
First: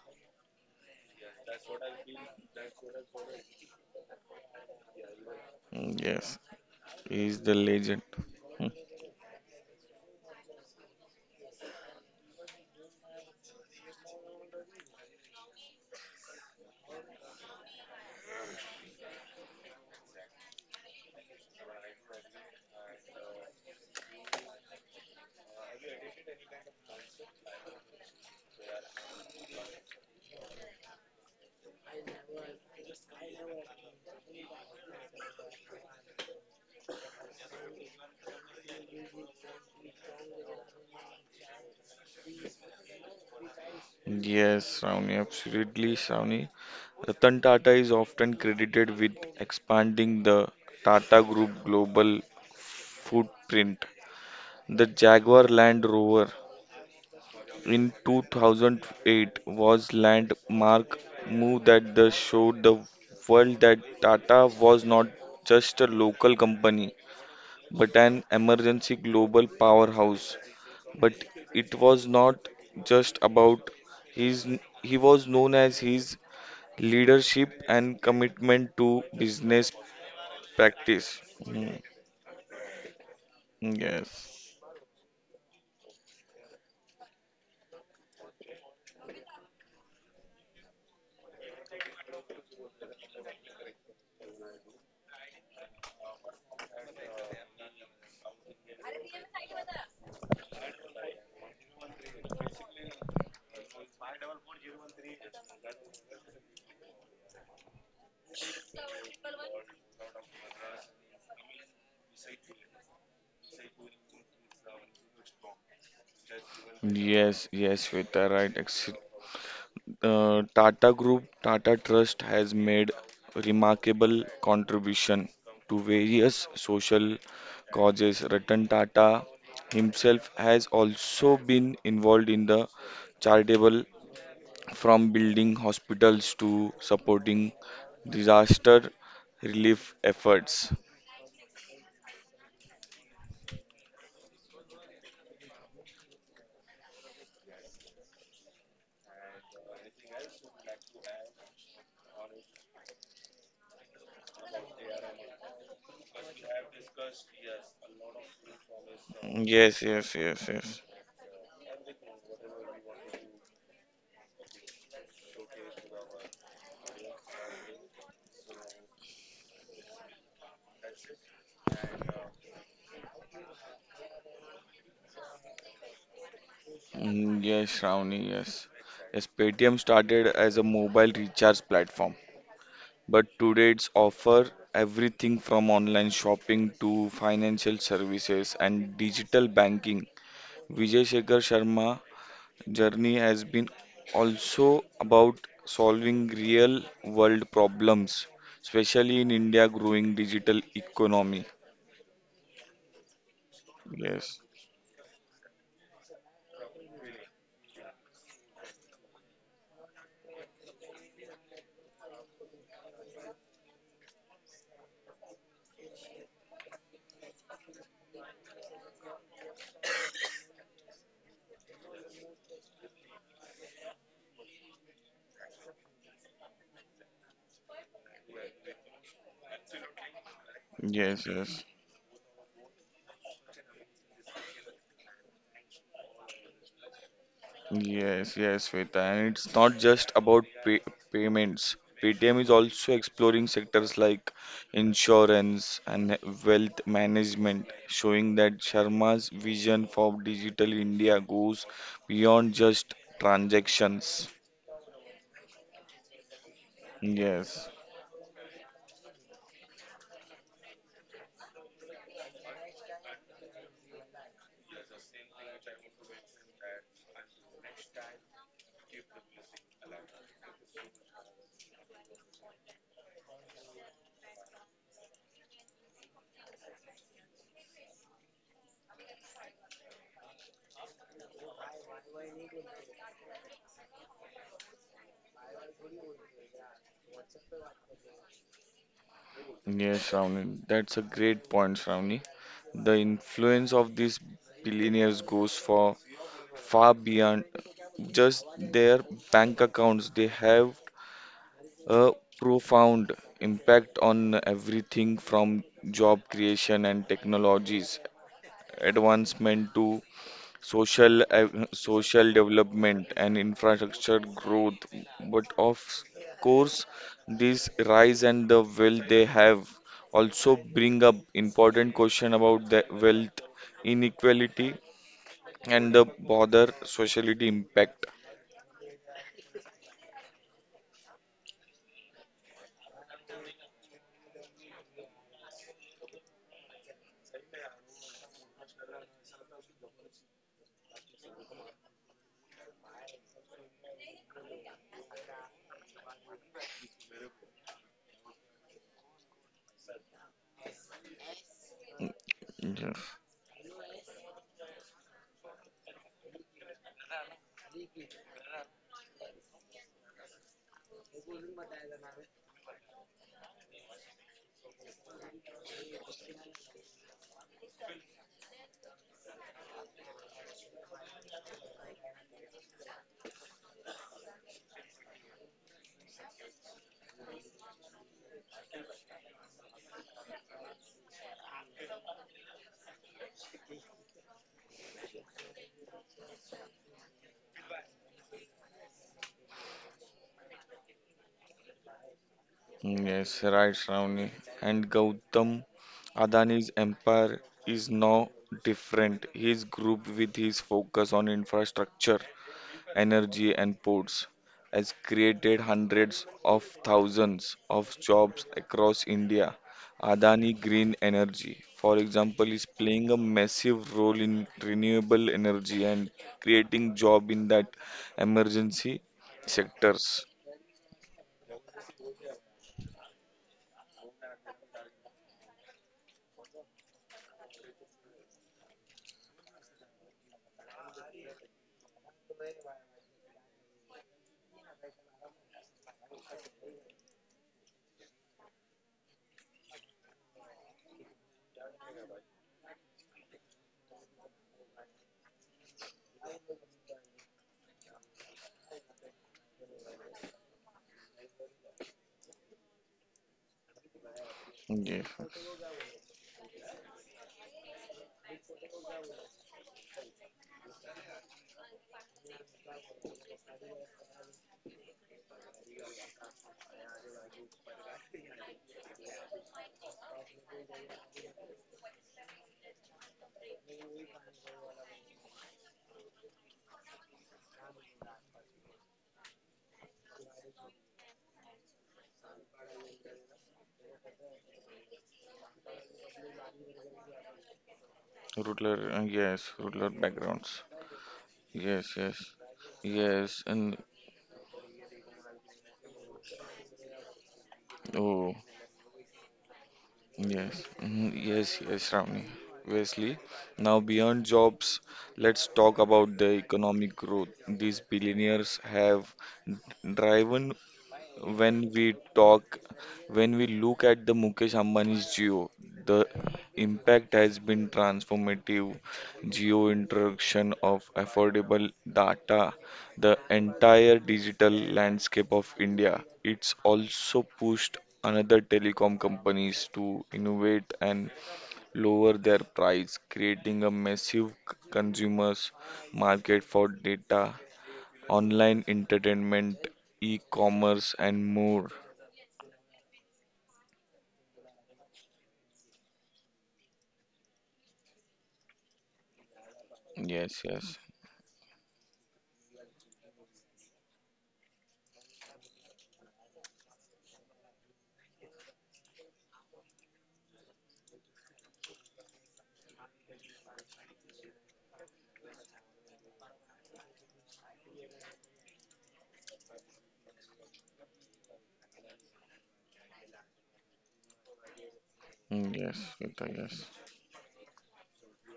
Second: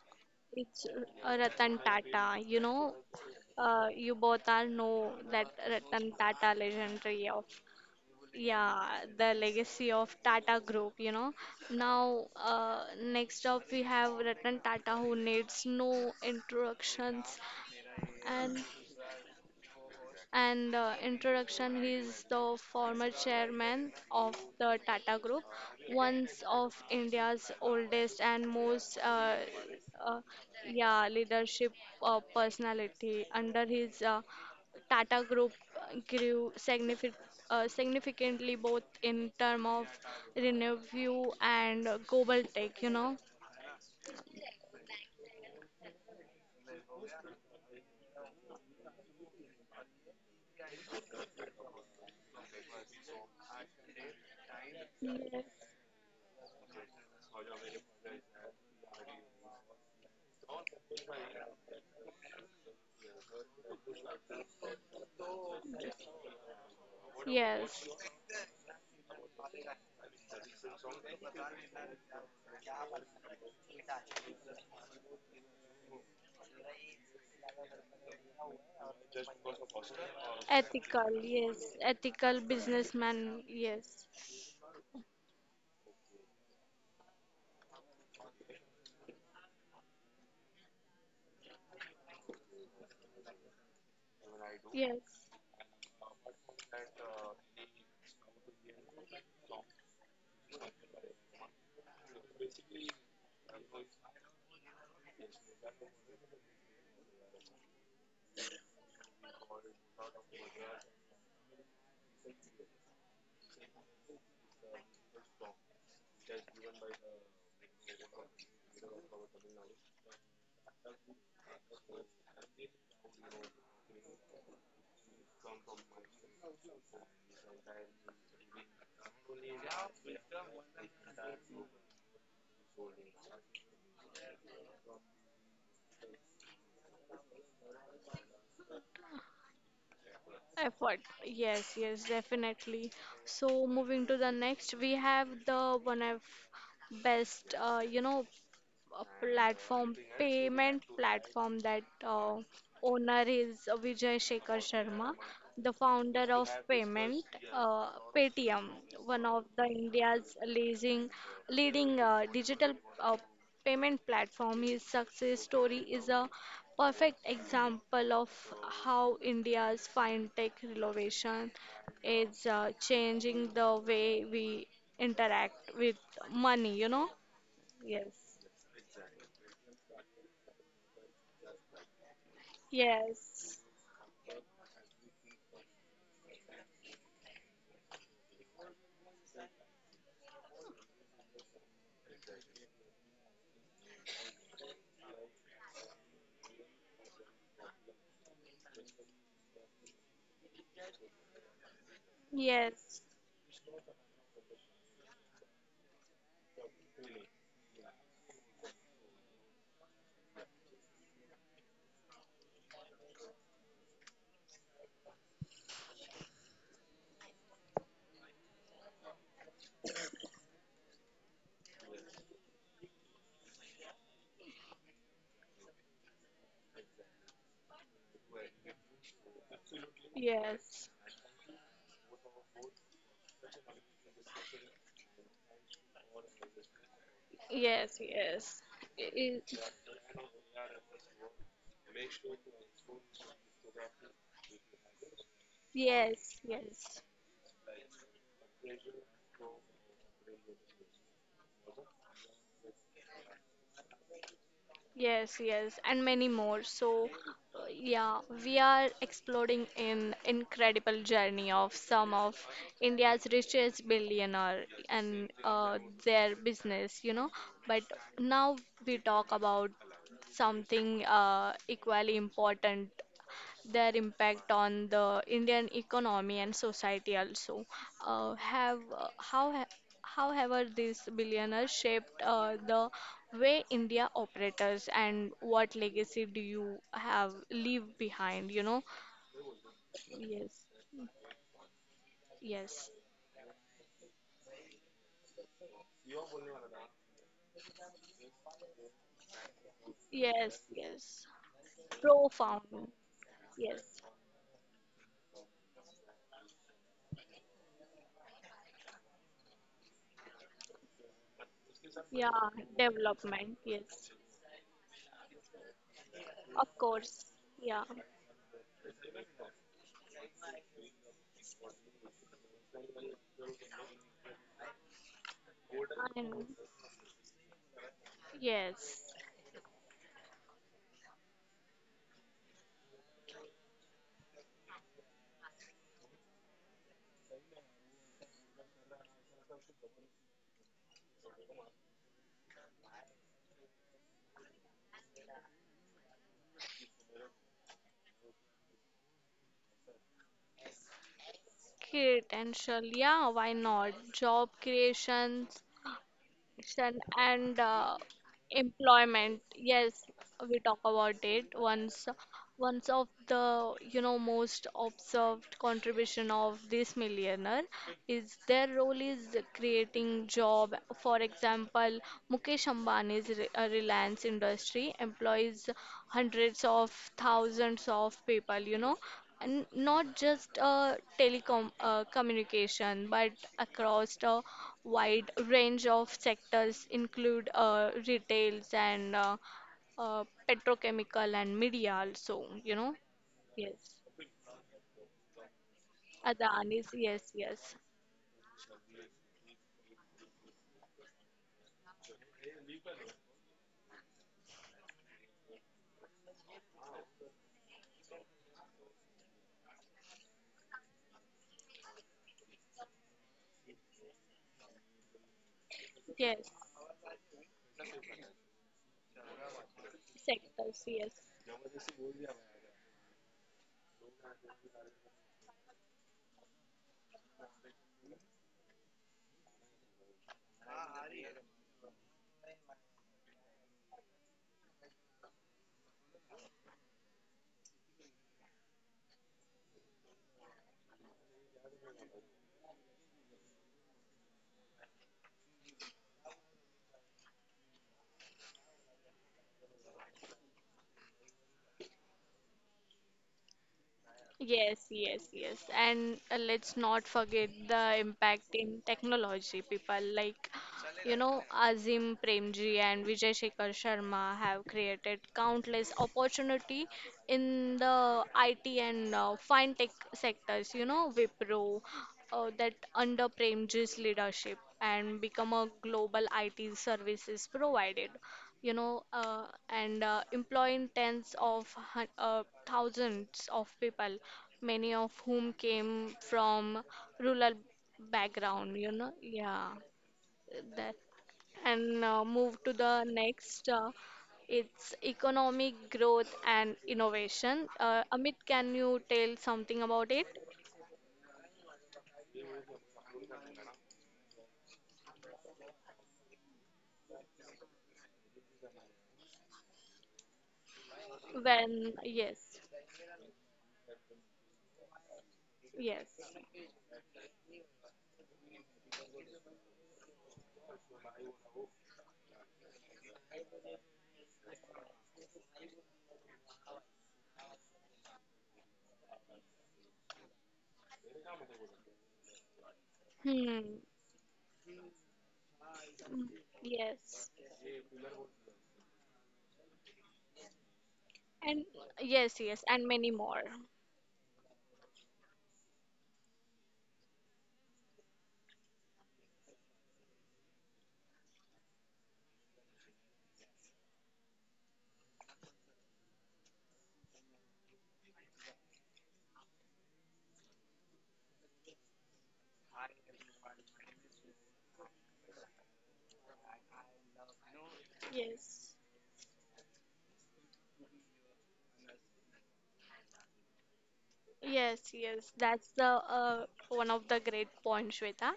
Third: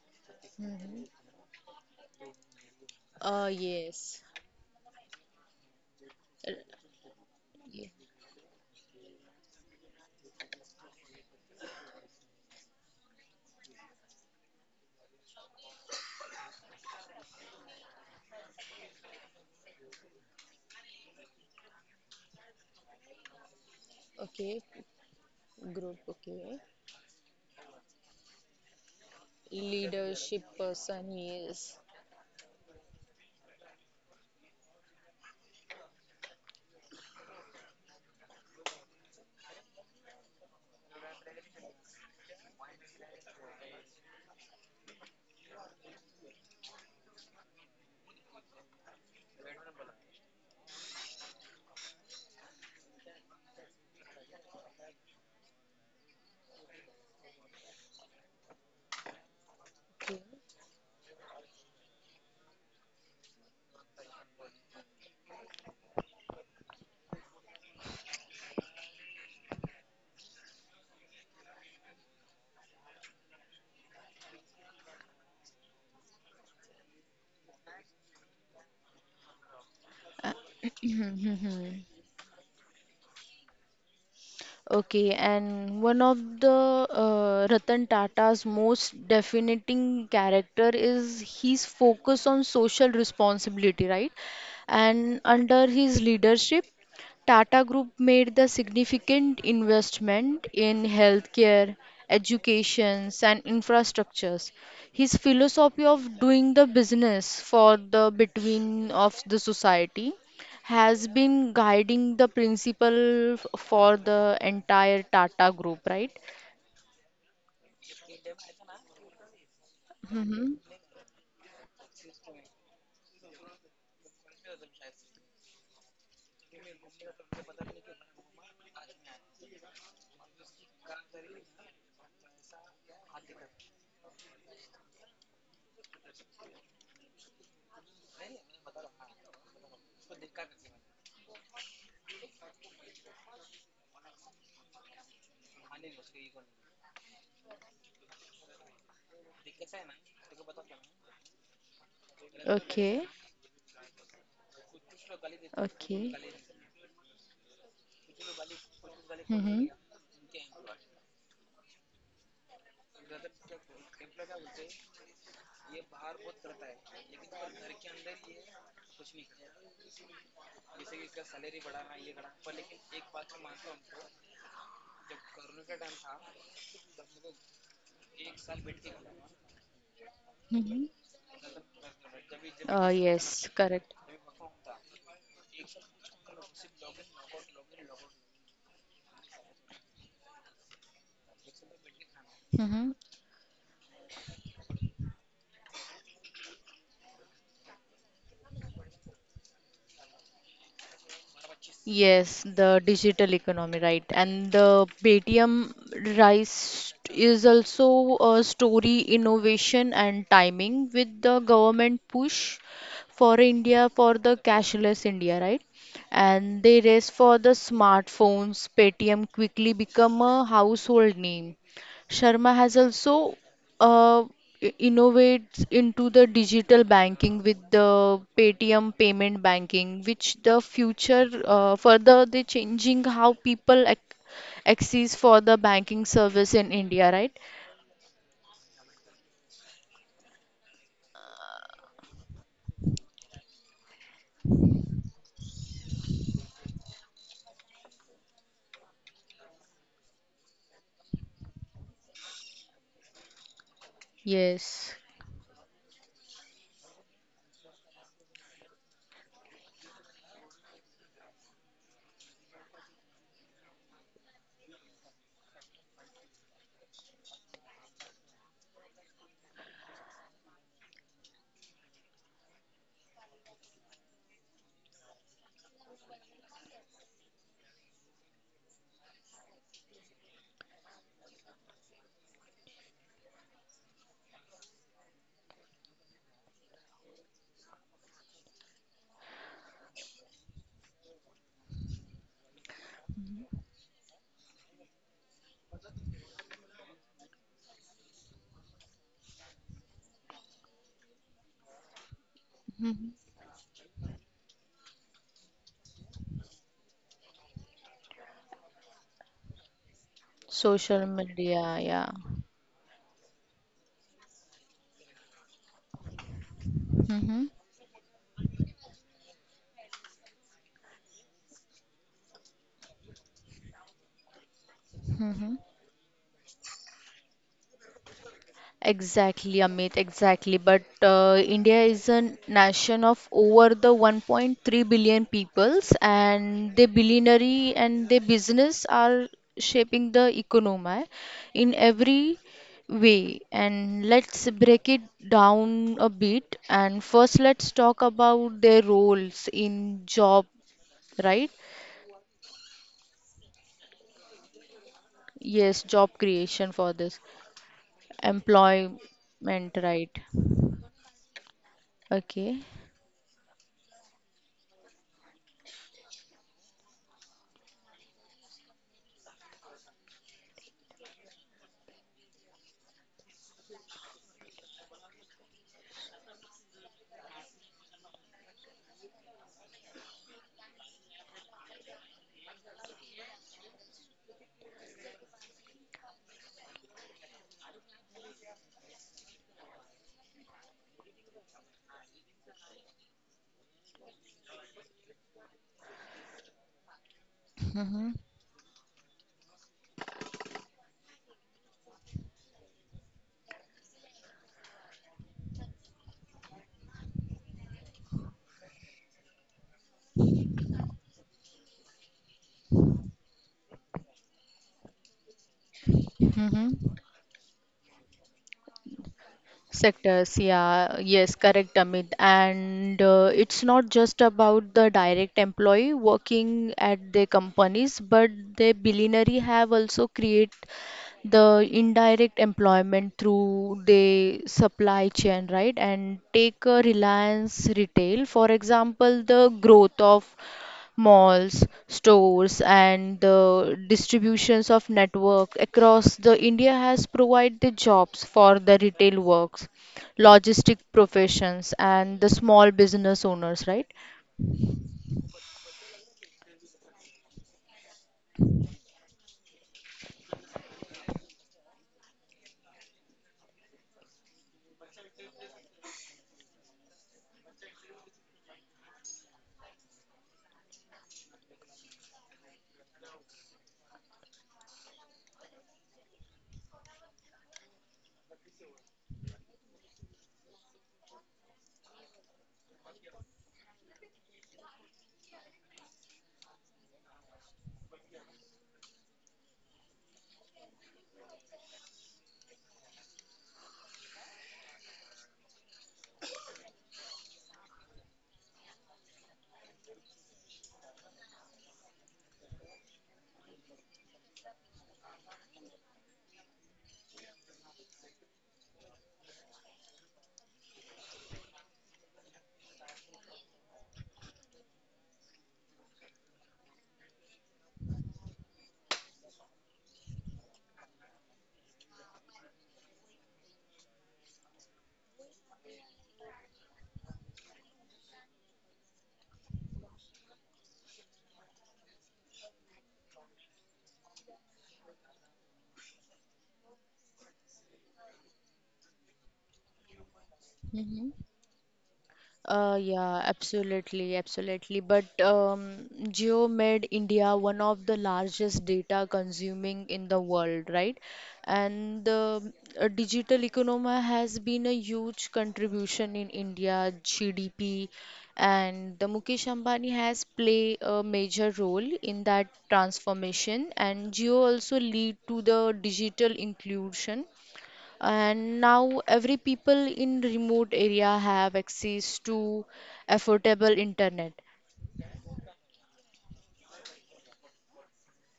[SPEAKER 1] it's
[SPEAKER 3] Mhm.
[SPEAKER 1] Ratan Tata. You know, you
[SPEAKER 3] Yes.
[SPEAKER 1] both are know that Ratan
[SPEAKER 2] yes,
[SPEAKER 3] Uh,
[SPEAKER 1] Tata legendary
[SPEAKER 2] he's
[SPEAKER 1] of,
[SPEAKER 2] the
[SPEAKER 3] ye-
[SPEAKER 2] legend. Hmm.
[SPEAKER 1] yeah, the legacy of Tata Group, you know. Now, next up we have Ratan Tata who needs no introductions and and introduction, he is the former chairman of
[SPEAKER 3] Okay,
[SPEAKER 1] the Tata Group,
[SPEAKER 3] group,
[SPEAKER 1] one
[SPEAKER 3] okay.
[SPEAKER 1] of India's oldest and most uh,
[SPEAKER 3] Leadership
[SPEAKER 1] yeah
[SPEAKER 3] person,
[SPEAKER 1] leadership
[SPEAKER 3] yes.
[SPEAKER 1] personality. Under his Tata Group grew significantly both in term of revenue and global tech. You know.
[SPEAKER 2] Yes, Shravani, absolutely, Shravani. Ratan Tata is often credited with expanding the Tata Group global footprint. The Jaguar
[SPEAKER 1] Yes.
[SPEAKER 2] Land Rover in 2008 was
[SPEAKER 3] Okay.
[SPEAKER 2] landmark move that the showed the world that Tata was not just a local company
[SPEAKER 1] Yes.
[SPEAKER 2] but an emergency global powerhouse. But it was not just about his he was known as his leadership and commitment to business practice.
[SPEAKER 1] Ethical.
[SPEAKER 3] Hmm, hmm, hmm.
[SPEAKER 2] Hmm.
[SPEAKER 1] Yes. Ethical businessman. Yes.
[SPEAKER 2] Yes.
[SPEAKER 3] Okay, and one of the Ratan Tata's most defining character is his focus on social responsibility, right? And
[SPEAKER 1] Yes.
[SPEAKER 3] under his leadership, Tata Group made the significant investment in healthcare, educations, and infrastructures. His philosophy of doing the business for the between of the society has been guiding the principle for the entire Tata group, right?
[SPEAKER 2] Yes, yes, Shweta, right.
[SPEAKER 3] Mm-hmm.
[SPEAKER 2] Tata Group, Tata Trust has made remarkable contribution to various social causes. Ratan Tata himself has also been involved in the charitable from building hospitals to supporting disaster relief efforts.
[SPEAKER 1] Effort. Yes, yes, definitely. So moving to the next, we have the one of best, a platform, payment platform that
[SPEAKER 3] Okay,
[SPEAKER 1] owner is Vijay Shekhar Sharma, the
[SPEAKER 3] okay.
[SPEAKER 1] founder of Payment, uh, Paytm, one of the
[SPEAKER 3] Mm-hmm.
[SPEAKER 2] Yes, yes,
[SPEAKER 1] India's
[SPEAKER 2] yes, yes.
[SPEAKER 1] leading digital uh, payment platform. His success story is a perfect example of how India's fintech innovation is changing the way we interact with money, you know?
[SPEAKER 2] Yes,
[SPEAKER 1] Yes.
[SPEAKER 2] Shravani, yes. Yes, Paytm started as a
[SPEAKER 3] Mm-hmm.
[SPEAKER 2] mobile recharge platform. But
[SPEAKER 3] Yes,
[SPEAKER 1] Yes,
[SPEAKER 2] today it's
[SPEAKER 3] correct.
[SPEAKER 2] offer everything from online shopping to financial services and digital banking. Vijay Shekhar Sharma
[SPEAKER 3] Mm-hmm.
[SPEAKER 2] journey has been also about solving real world problems, especially in India growing digital economy.
[SPEAKER 3] Yes, the
[SPEAKER 1] yes,
[SPEAKER 3] digital economy, right?
[SPEAKER 2] Yes,
[SPEAKER 3] And the Paytm Rise is also a story, innovation, and timing with the government push for India for the cashless India, right? And they race for the smartphones. Paytm quickly become a household name. Sharma has also uh, innovates into the digital banking with the Paytm payment banking, which the
[SPEAKER 1] yes,
[SPEAKER 2] yes,
[SPEAKER 3] future
[SPEAKER 2] yes.
[SPEAKER 3] further they changing how people ac access for the banking service in India, right?
[SPEAKER 1] yes,
[SPEAKER 2] Yes,
[SPEAKER 1] yes,
[SPEAKER 2] yes, Sweta.
[SPEAKER 1] I-
[SPEAKER 2] And
[SPEAKER 1] i-
[SPEAKER 2] it's not just about payments. Paytm is also exploring sectors like insurance and
[SPEAKER 1] yes,
[SPEAKER 2] wealth
[SPEAKER 1] yes,
[SPEAKER 2] management, showing that Sharma's vision for digital India goes beyond just transactions.
[SPEAKER 3] Yes.
[SPEAKER 1] yes, yes, and many more. So,
[SPEAKER 2] Yes,
[SPEAKER 1] yeah, we are exploring an incredible journey of some of India's richest billionaire and their business, you know. But now we talk about something equally important, their impact on the Indian economy and society also. Uh, have uh, how ha- However these billionaires shaped the way India operates, and what legacy do you have leave behind?
[SPEAKER 2] yes, Shravani.
[SPEAKER 1] Yes,
[SPEAKER 2] That's a great point, Shravani.
[SPEAKER 1] yes,
[SPEAKER 2] The influence of these billionaires goes for far beyond just their bank accounts. They
[SPEAKER 1] yes,
[SPEAKER 2] have
[SPEAKER 1] yes,
[SPEAKER 2] a
[SPEAKER 1] Profound,
[SPEAKER 2] profound
[SPEAKER 3] Mhm.
[SPEAKER 2] impact
[SPEAKER 1] yes,
[SPEAKER 2] on everything from job creation and technologies advancement to
[SPEAKER 3] Social media, yeah.
[SPEAKER 2] social
[SPEAKER 1] yeah,
[SPEAKER 2] development and
[SPEAKER 1] development,
[SPEAKER 2] infrastructure growth, but of
[SPEAKER 1] of
[SPEAKER 2] course
[SPEAKER 1] course,
[SPEAKER 3] Mm-hmm.
[SPEAKER 2] this
[SPEAKER 1] yeah,
[SPEAKER 2] rise and the wealth they have also bring up important question about the wealth inequality
[SPEAKER 3] Mm-hmm.
[SPEAKER 2] and the
[SPEAKER 1] I know,
[SPEAKER 2] broader sociality impact.
[SPEAKER 1] yes.
[SPEAKER 3] Exactly, Amit, exactly. But India is a nation of over the 1.3 billion peoples, and the billionaire and the business are shaping the economy in every way. And let's break it down a bit. And first, let's talk about their roles in job, right?
[SPEAKER 1] Potential, yeah, why not? Job creation
[SPEAKER 3] Yes, job creation for
[SPEAKER 1] shan-
[SPEAKER 3] this
[SPEAKER 1] and employment.
[SPEAKER 3] employment,
[SPEAKER 1] Yes,
[SPEAKER 3] right?
[SPEAKER 1] we talk about it once.
[SPEAKER 3] Okay.
[SPEAKER 1] One of the, most observed contribution of this millionaire is their role is creating job. For example, Mukesh Ambani's Reliance industry employs hundreds of thousands of people, you know, and not just telecom communication, but across the wide range of sectors, include retails and petrochemical and media also, you know.
[SPEAKER 2] Yes, right,
[SPEAKER 1] Yes.
[SPEAKER 2] Shravani. And Gautam Adani's
[SPEAKER 1] Adani's, yes,
[SPEAKER 2] empire
[SPEAKER 1] yes,
[SPEAKER 2] is
[SPEAKER 3] Mm-hmm.
[SPEAKER 2] no different. His group, with his focus on infrastructure, energy, and ports, has created hundreds of thousands of jobs across India. Adani Green Energy, for example, is playing a massive role in renewable energy and
[SPEAKER 1] yes,
[SPEAKER 3] Mm-hmm.
[SPEAKER 2] creating job in that emergency sectors.
[SPEAKER 3] Sectors,
[SPEAKER 1] sectors,
[SPEAKER 3] yeah,
[SPEAKER 1] yes.
[SPEAKER 3] yes, correct, Amit. And it's not just about the direct employee working at the companies, but the billionaire have also create the indirect employment through the supply chain, right? And take a Reliance Retail, for example, the growth of malls, stores, and the distributions of network across the India has provided the jobs for the retail works, logistic professions, and the small business owners, right?
[SPEAKER 1] Yes,
[SPEAKER 2] Yes.
[SPEAKER 1] yes, yes. And let's not forget the impact in technology. People like, you know, Azim Premji and Vijay Shekhar Sharma have created countless opportunity in the IT and fintech sectors, you know, Wipro, that under Premji's leadership and become a global IT services provided, you know, and employing tens of thousands of people, many of whom came from rural background, you know,
[SPEAKER 2] Yes,
[SPEAKER 1] yeah,
[SPEAKER 2] ruler backgrounds.
[SPEAKER 1] that,
[SPEAKER 2] Yes,
[SPEAKER 1] and
[SPEAKER 2] yes,
[SPEAKER 1] move to the
[SPEAKER 2] yes,
[SPEAKER 1] next.
[SPEAKER 2] and
[SPEAKER 1] It's economic growth and innovation.
[SPEAKER 2] oh,
[SPEAKER 1] Amit, can you tell something about it?
[SPEAKER 2] yes, mhm, yes, yes, Ravni. Wesley, now beyond jobs, let's talk about the economic growth. These billionaires have driven when we
[SPEAKER 1] When, yes,
[SPEAKER 2] talk, when we look at the Mukesh Ambani's Jio, the
[SPEAKER 1] yes.
[SPEAKER 2] impact has been transformative. Jio introduction of affordable data, the entire digital landscape of India. It's also pushed another telecom companies to innovate and lower their price,
[SPEAKER 1] Hmm.
[SPEAKER 2] creating a massive consumers
[SPEAKER 1] Mm,
[SPEAKER 2] market for
[SPEAKER 1] yes.
[SPEAKER 2] data online entertainment, e-commerce,
[SPEAKER 3] Mhm.
[SPEAKER 2] and
[SPEAKER 1] And
[SPEAKER 2] more.
[SPEAKER 1] yes, yes, and many
[SPEAKER 3] Yeah,
[SPEAKER 1] more.
[SPEAKER 3] absolutely, absolutely. But Jio made India one of the largest data consuming in the
[SPEAKER 2] Yes,
[SPEAKER 3] world,
[SPEAKER 2] yes.
[SPEAKER 3] right? And the digital economy has been a huge contribution in India GDP, and the Mukesh Ambani has played a major role in that transformation. And Jio also lead to the digital inclusion, and
[SPEAKER 1] Yes,
[SPEAKER 3] now every people in remote area have access to affordable internet.
[SPEAKER 1] yes, yes.
[SPEAKER 2] Mm,
[SPEAKER 1] That's
[SPEAKER 2] yes,
[SPEAKER 1] the
[SPEAKER 2] Sweta, yes,
[SPEAKER 1] one of the great points, Shweta.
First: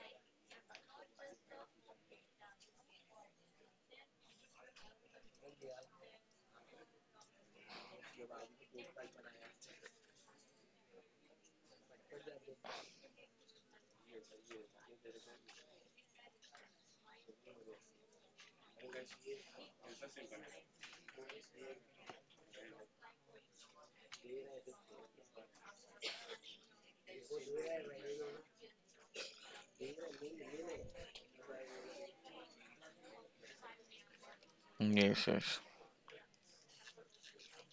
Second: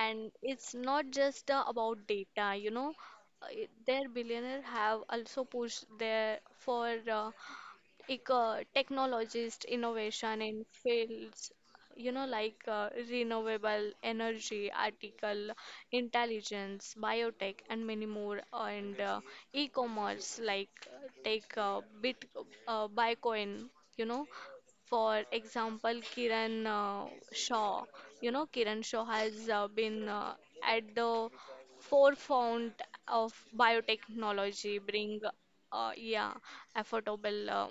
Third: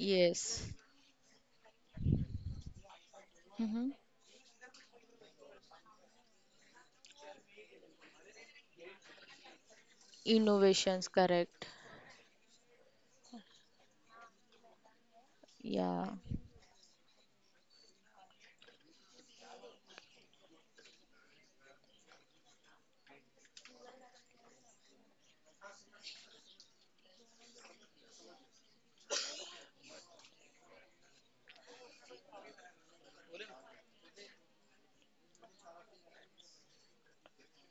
[SPEAKER 1] And it's not just about data, you know.
[SPEAKER 3] Hmm.
[SPEAKER 1] Their billionaire have also pushed their for eco technologist innovation in
[SPEAKER 3] Innovations,
[SPEAKER 1] fields,
[SPEAKER 3] correct.
[SPEAKER 1] you know, like renewable energy, article
[SPEAKER 3] Yeah.
[SPEAKER 1] intelligence, biotech, and many more, and e-commerce, like take bitcoin, you know. For example, kiran shaw, you know, kiran shaw has been at the forefront of biotechnology,
[SPEAKER 2] Mm,
[SPEAKER 1] bring
[SPEAKER 2] yes, yes,
[SPEAKER 1] yeah, affordable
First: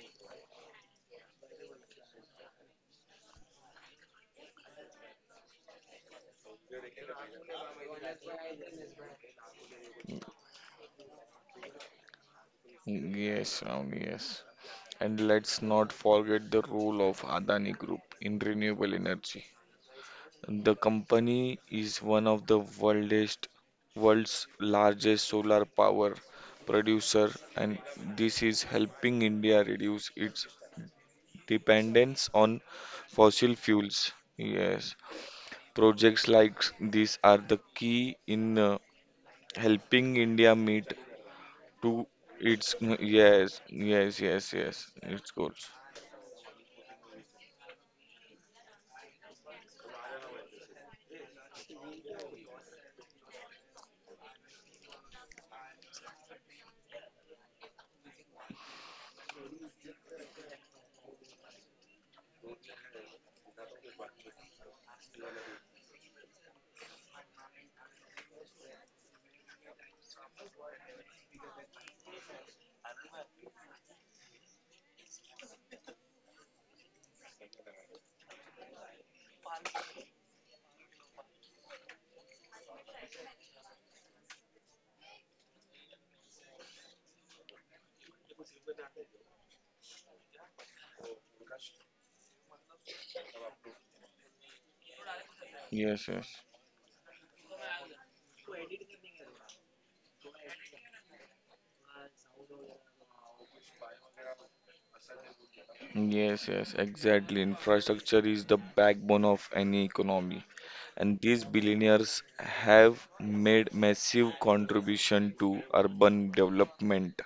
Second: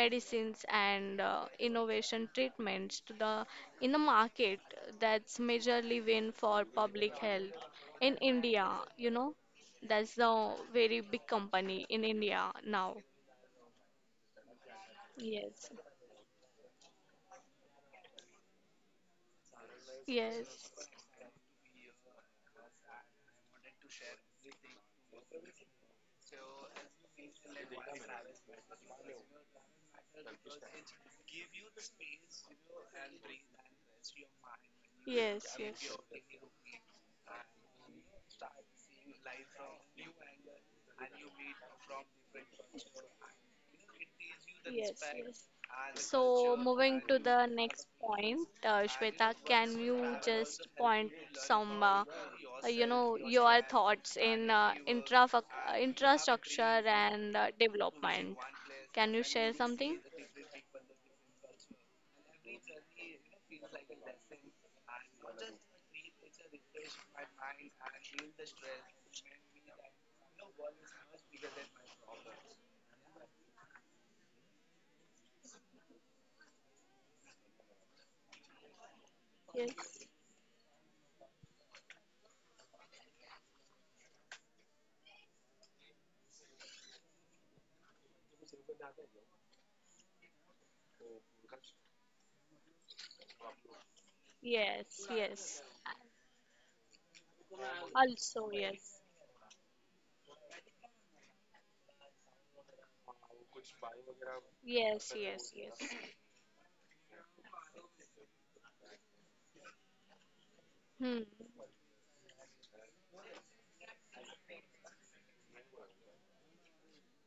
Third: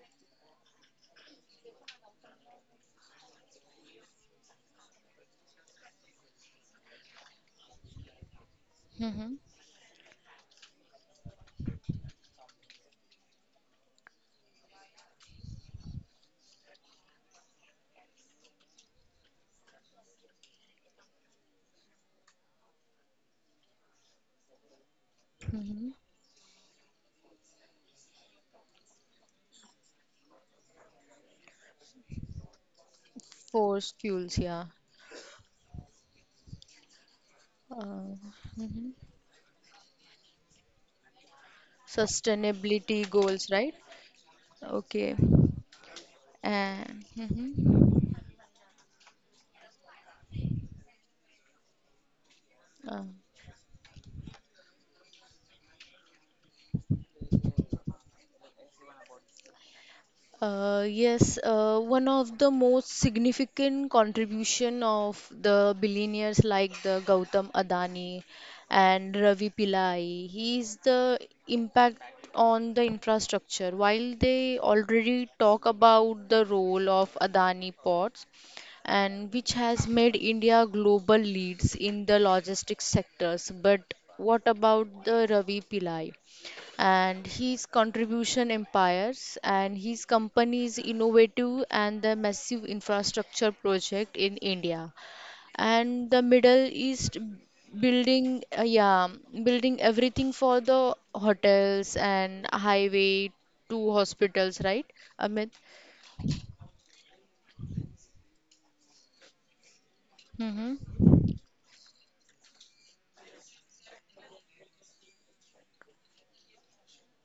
[SPEAKER 1] medicines and innovation treatments to the in the market. That's majorly win for public health in India. You know,
[SPEAKER 3] Hmm.
[SPEAKER 1] that's the very big company in India now.
[SPEAKER 2] Mm, Yes, Ravani, yes. And let's
[SPEAKER 1] Yes.
[SPEAKER 2] not forget the role of Adani Group in renewable energy.
[SPEAKER 1] Yes,
[SPEAKER 2] The company is one of the world's largest solar
[SPEAKER 3] Hmm.
[SPEAKER 2] power producer, and this is helping India reduce its dependence on fossil
[SPEAKER 3] Forced
[SPEAKER 2] fuels.
[SPEAKER 3] fuels, yeah.
[SPEAKER 2] Yes,
[SPEAKER 1] yes, yes.
[SPEAKER 2] projects like these are the
[SPEAKER 3] Uh,
[SPEAKER 2] key in
[SPEAKER 3] mhm.
[SPEAKER 2] helping India meet to its
[SPEAKER 3] Sustainability goals, right?
[SPEAKER 2] yes,
[SPEAKER 1] Yes,
[SPEAKER 3] Okay,
[SPEAKER 2] its
[SPEAKER 1] yes.
[SPEAKER 2] goals.
[SPEAKER 1] So moving
[SPEAKER 3] and
[SPEAKER 1] to the next
[SPEAKER 3] mhm.
[SPEAKER 1] point, Shweta, can you just point some, you
[SPEAKER 3] Uh,
[SPEAKER 1] know, your thoughts in intra infrastructure and development? Can you share something?
[SPEAKER 3] yes, one of the most significant contribution of the billionaires like the Gautam Adani and Ravi Pillai, he is the impact on the infrastructure. While they already talk about the role of Adani ports, and which has
[SPEAKER 1] Yes,
[SPEAKER 3] made India global leads in the logistics sectors, but what about the Ravi Pillai? And his contribution empires and his company's innovative and the massive infrastructure project in India
[SPEAKER 1] yes, yes.
[SPEAKER 2] Yes,
[SPEAKER 3] and the
[SPEAKER 2] yes.
[SPEAKER 3] Middle East, building
[SPEAKER 1] Also, yes,
[SPEAKER 3] yeah, building everything for the hotels and highway to hospitals, right,
[SPEAKER 1] yes,
[SPEAKER 3] Amit?
[SPEAKER 1] yes, yes.
[SPEAKER 2] Yes, yes, exactly. Infrastructure is the backbone of any economy,
[SPEAKER 3] Mm-hmm.
[SPEAKER 2] and
[SPEAKER 1] Hmm.
[SPEAKER 2] these billionaires have made massive contribution to urban development.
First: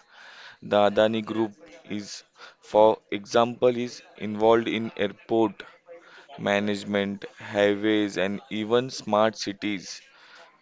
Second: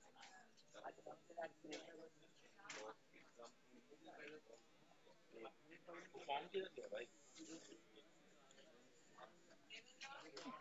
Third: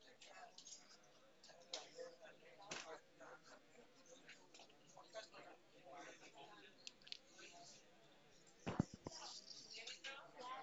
[SPEAKER 2] The Adani Group is, For example, is involved in airport management, highways, and even smart cities.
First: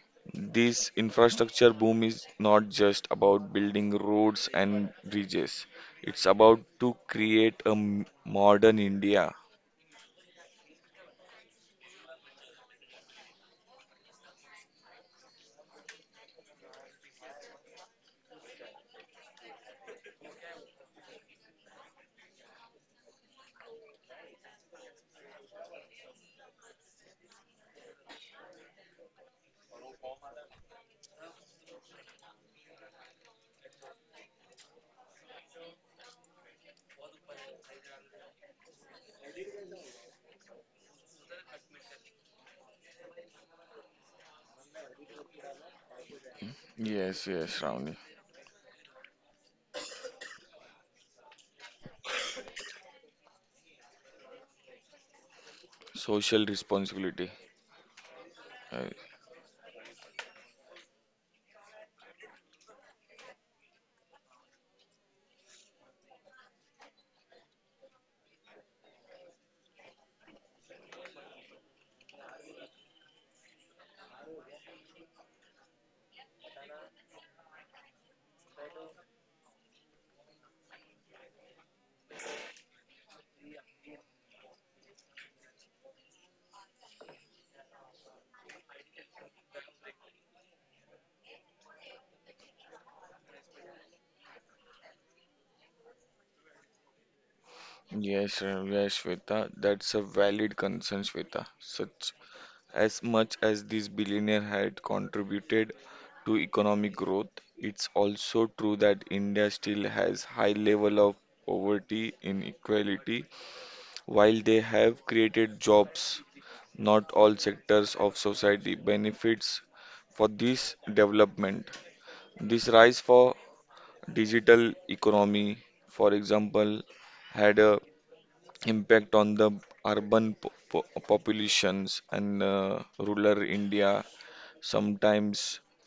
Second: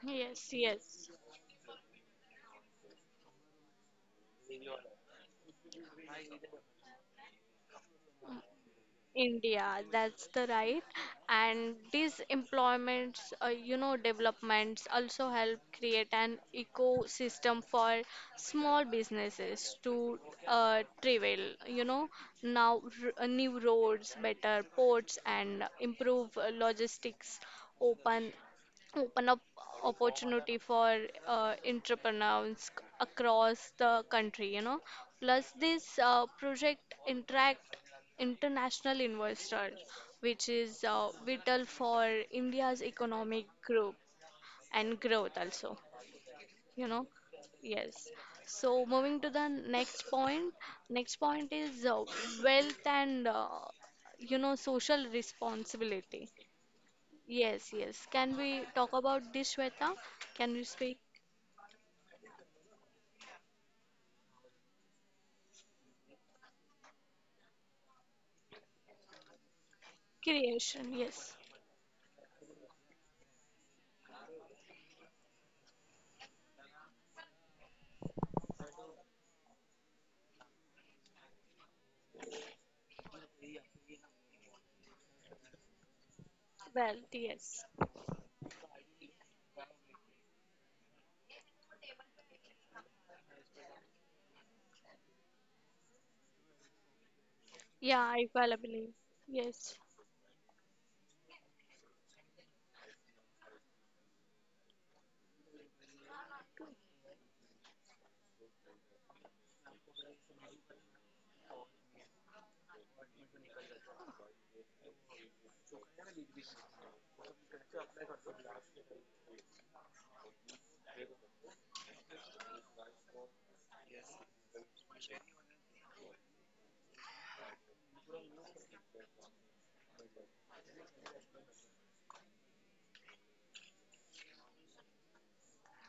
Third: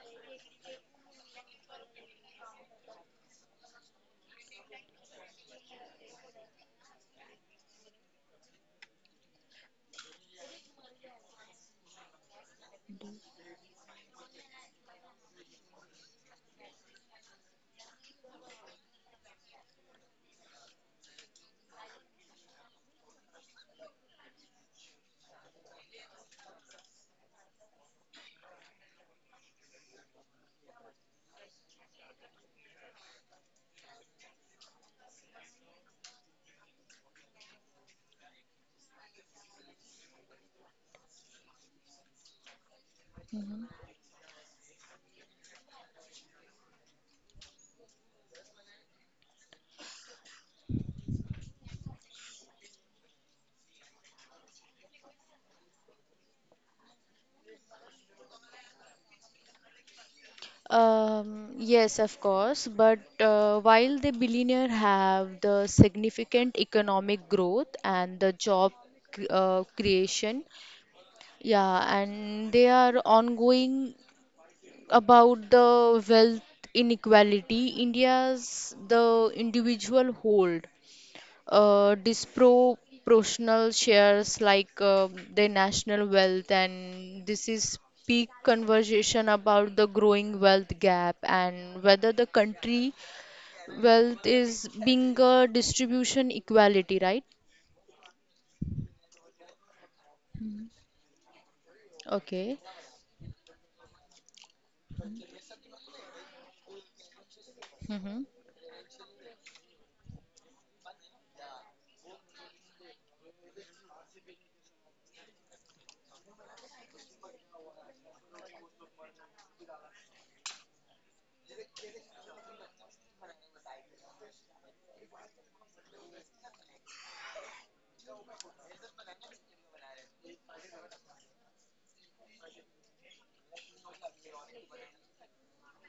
[SPEAKER 1] Yes,
[SPEAKER 2] This
[SPEAKER 1] yes.
[SPEAKER 2] infrastructure boom is not just about building roads and bridges, it's about to create a modern India.
[SPEAKER 1] India, that's the right. And these employments, you know, developments also help create an ecosystem for small businesses to travel, you know, now new roads, better ports, and improve logistics, open open up opportunity for entrepreneurs across the country, you know. Plus this project interact international investor, which is vital for India's economic
[SPEAKER 3] Mm-hmm.
[SPEAKER 1] growth and growth also. You know,
[SPEAKER 2] Yes, yes, Ravni.
[SPEAKER 1] yes. So moving to the next point. Next point is wealth and, you know, social responsibility.
[SPEAKER 2] Social responsibility.
[SPEAKER 1] Yes, yes. Can we
[SPEAKER 2] Uh,
[SPEAKER 1] talk about this, Shweta? Can we speak
[SPEAKER 3] Yes, of course. But while the billionaire have the significant economic growth and the job creation,
[SPEAKER 1] creation? Yes.
[SPEAKER 3] yeah, and they are ongoing about the wealth inequality. India's the individual hold disproportional shares like their national wealth,
[SPEAKER 1] Wealth,
[SPEAKER 3] and this
[SPEAKER 1] yes.
[SPEAKER 3] is peak conversation about the growing wealth gap and whether the country wealth is being a distribution equality, right?
[SPEAKER 1] Yeah, I well believe.
[SPEAKER 2] yes, Shweta,
[SPEAKER 1] Yes.
[SPEAKER 2] that's a valid
[SPEAKER 3] Mhm.
[SPEAKER 2] concern, Shweta. Such
[SPEAKER 3] Okay.
[SPEAKER 2] as much as this billionaire had contributed to economic growth, it's
[SPEAKER 3] Mm-hmm.
[SPEAKER 2] also true that India still has high level of poverty inequality. While they have created jobs, not all sectors of society benefits for this development. This rise for digital economy, for example, had a impact on the urban populations and rural India sometimes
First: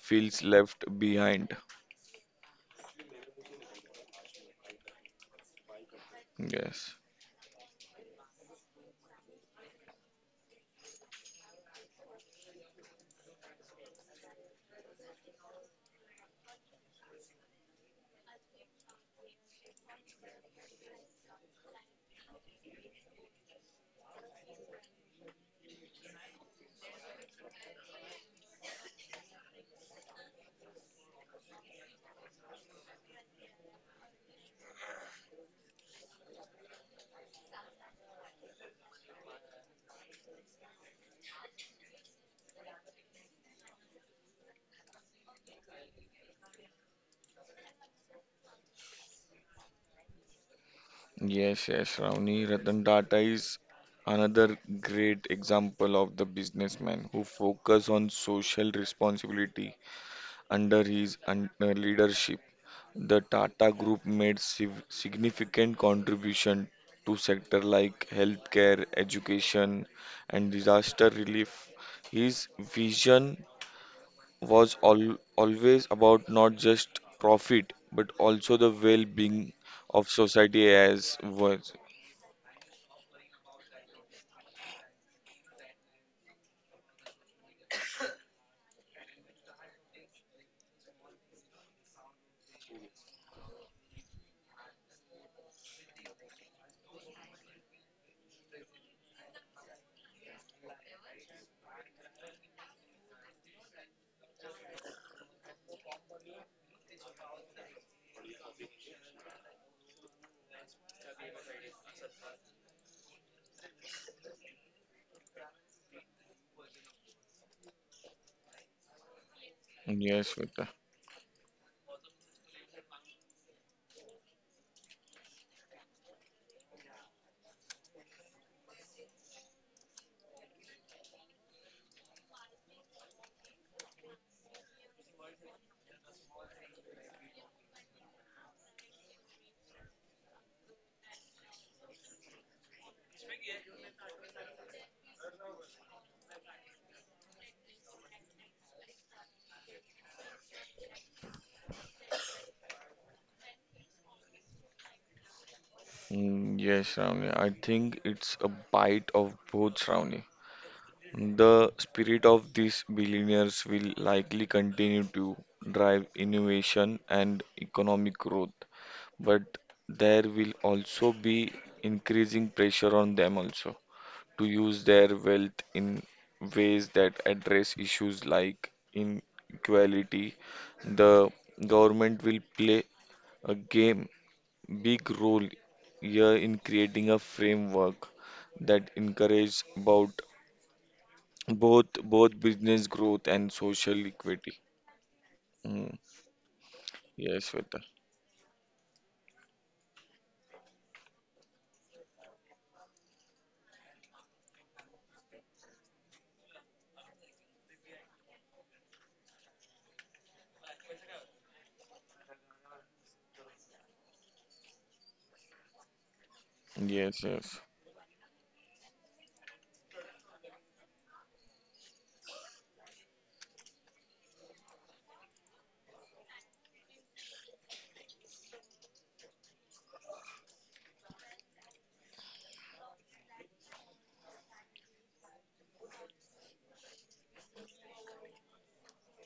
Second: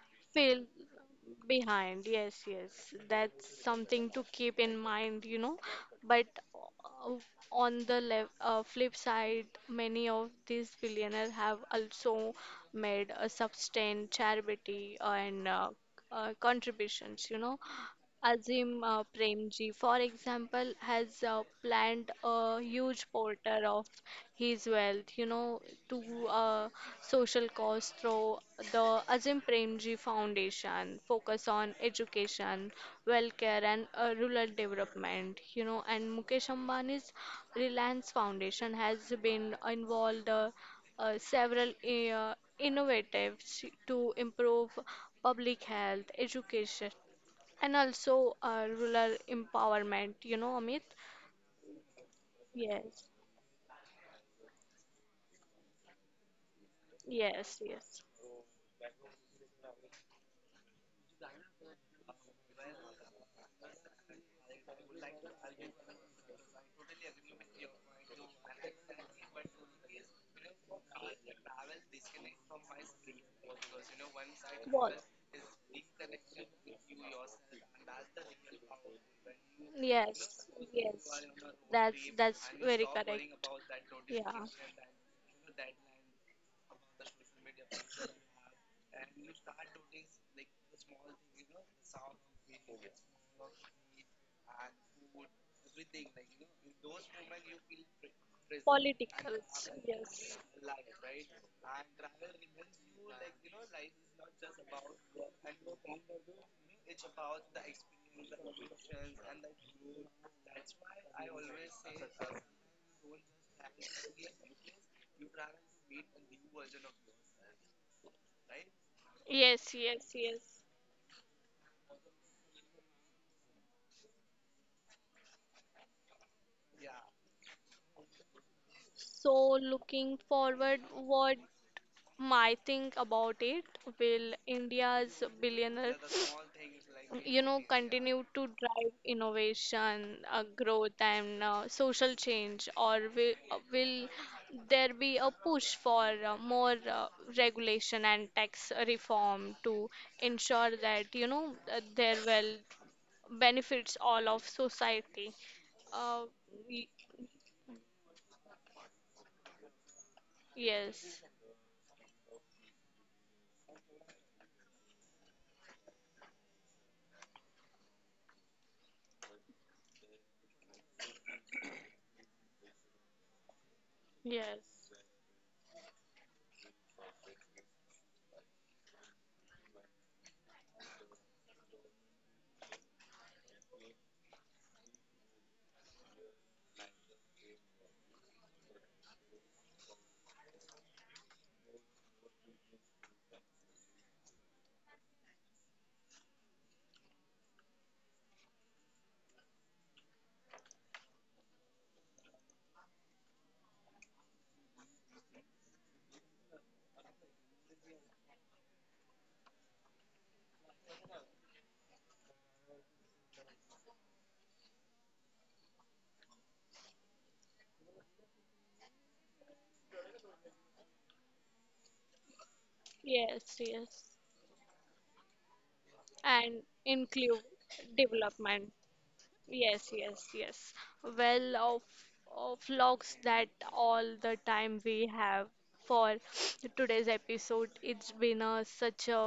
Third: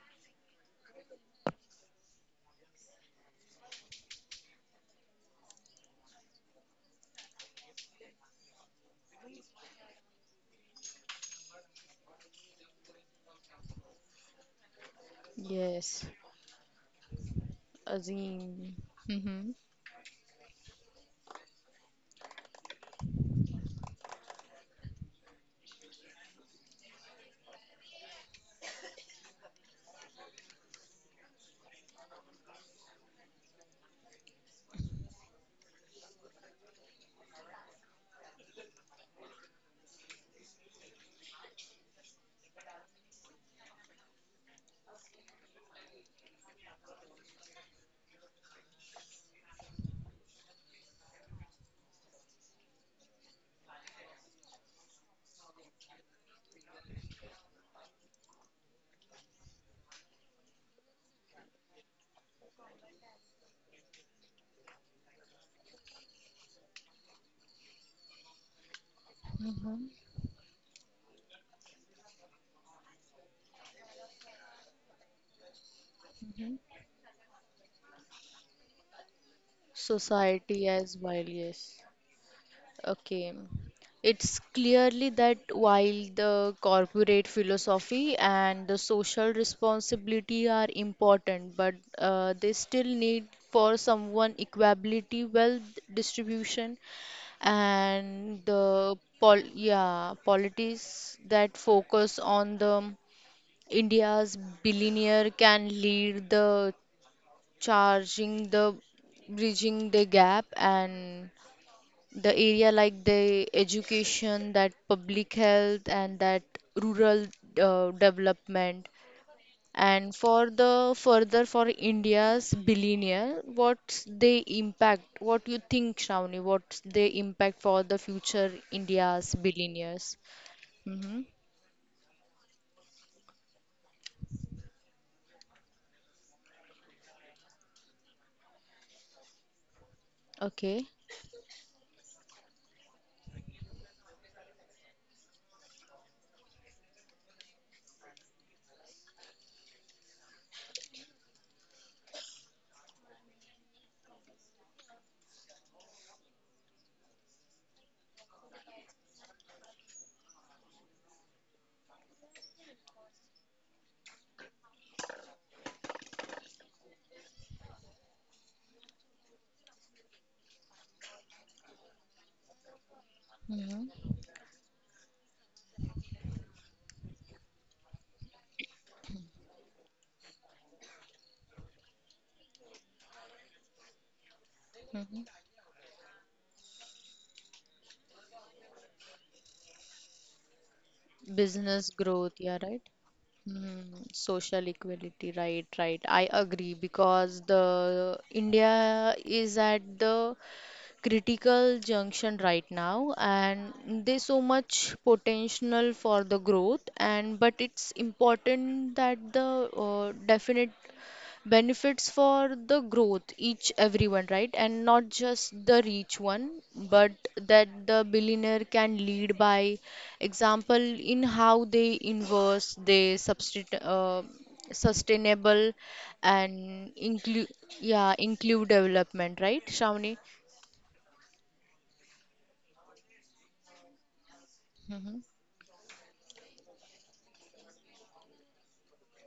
[SPEAKER 2] feels
[SPEAKER 1] Fail
[SPEAKER 2] left behind.
[SPEAKER 1] behind, yes, yes, that's something to keep in mind, you know. But
[SPEAKER 2] Yes,
[SPEAKER 1] o- on the lev flip side, many of these billionaires have also made a substantial charity and
[SPEAKER 3] Yes.
[SPEAKER 1] contributions, you know.
[SPEAKER 3] Azim.
[SPEAKER 1] Azim
[SPEAKER 3] Mm-hmm.
[SPEAKER 1] Premji, for example, has planned a huge portion of his wealth, you know, to uh, social cause through the Azim Premji Foundation, focus on education, welfare, and rural development, you know. And Mukesh Ambani's Reliance Foundation has been involved several innovatives to improve public health, education, and also rural empowerment, you know, Amit?
[SPEAKER 2] yes, yes. Ravni Ratan
[SPEAKER 1] Yes,
[SPEAKER 2] Tata is another great example of the businessman who
[SPEAKER 1] yes,
[SPEAKER 2] focus
[SPEAKER 1] yes.
[SPEAKER 2] on social responsibility under his leadership. The Tata Group made significant contribution to sector like healthcare, education,
[SPEAKER 3] Mhm.
[SPEAKER 2] and disaster relief. His vision was
[SPEAKER 1] Wall.
[SPEAKER 2] always about not just profit but also the well-being of
[SPEAKER 1] Yes,
[SPEAKER 3] Society
[SPEAKER 2] society
[SPEAKER 3] as
[SPEAKER 1] yes.
[SPEAKER 2] as
[SPEAKER 3] well,
[SPEAKER 2] was.
[SPEAKER 3] yes.
[SPEAKER 1] That's very
[SPEAKER 3] Okay.
[SPEAKER 1] correct. Yeah.
[SPEAKER 3] It's clearly that while the corporate philosophy and the social responsibility are important, but they still need for someone equality, wealth distribution, and the pol yeah, policies that focus on the India's billionaire can lead the charging the bridging the gap and the area like the education, that public health, and that rural development.
[SPEAKER 1] Yes,
[SPEAKER 3] And
[SPEAKER 1] yes,
[SPEAKER 2] Yes,
[SPEAKER 3] for
[SPEAKER 1] yes.
[SPEAKER 2] Vita.
[SPEAKER 3] the further for India's billionaire, what's the impact? What you think, Shravani? What's the impact for the future
[SPEAKER 1] So
[SPEAKER 3] India's billionaires?
[SPEAKER 1] looking forward,
[SPEAKER 3] Mm-hmm.
[SPEAKER 1] what my think about it, will india's billionaire, you know, continue to drive innovation,
[SPEAKER 3] Okay.
[SPEAKER 1] growth, and social change, or will there be a push for more regulation and tax reform to ensure that, you know, their wealth benefits all of society, uh, y-
[SPEAKER 2] Yes, Ravni. I think it's a bite of both, Ravni.
[SPEAKER 1] yes,
[SPEAKER 2] The spirit of these billionaires will likely continue to drive innovation and economic growth, but there will also be increasing pressure on them also
[SPEAKER 3] Mm-hmm.
[SPEAKER 2] to use
[SPEAKER 1] yes,
[SPEAKER 2] their wealth in ways that address issues like inequality. The government will play a game big
[SPEAKER 3] Mm-hmm.
[SPEAKER 2] role here in creating a framework that encourages about
[SPEAKER 3] Business
[SPEAKER 2] both
[SPEAKER 3] growth,
[SPEAKER 2] both
[SPEAKER 3] yeah, right?
[SPEAKER 2] business growth and social
[SPEAKER 3] Hmm,
[SPEAKER 2] equity.
[SPEAKER 3] social equality, right,
[SPEAKER 2] Mm.
[SPEAKER 3] right. I agree because
[SPEAKER 2] Yes, Shweta.
[SPEAKER 3] the India is at the critical junction right now, and there's so much potential for the growth, and but it's important that the definite benefits for the growth each everyone, right, and not just the rich one, but
[SPEAKER 2] Yes, yes.
[SPEAKER 3] that the billionaire can lead by example in how they invest they
[SPEAKER 1] yes,
[SPEAKER 3] substitute
[SPEAKER 1] yes,
[SPEAKER 3] sustainable and
[SPEAKER 1] and include
[SPEAKER 3] include yeah, include
[SPEAKER 1] development.
[SPEAKER 3] development, right,
[SPEAKER 1] Yes,
[SPEAKER 3] Shravani?
[SPEAKER 1] yes, yes. Well, of vlogs that all the time we
[SPEAKER 3] Mhm.
[SPEAKER 1] have for today's episode. It's been a, such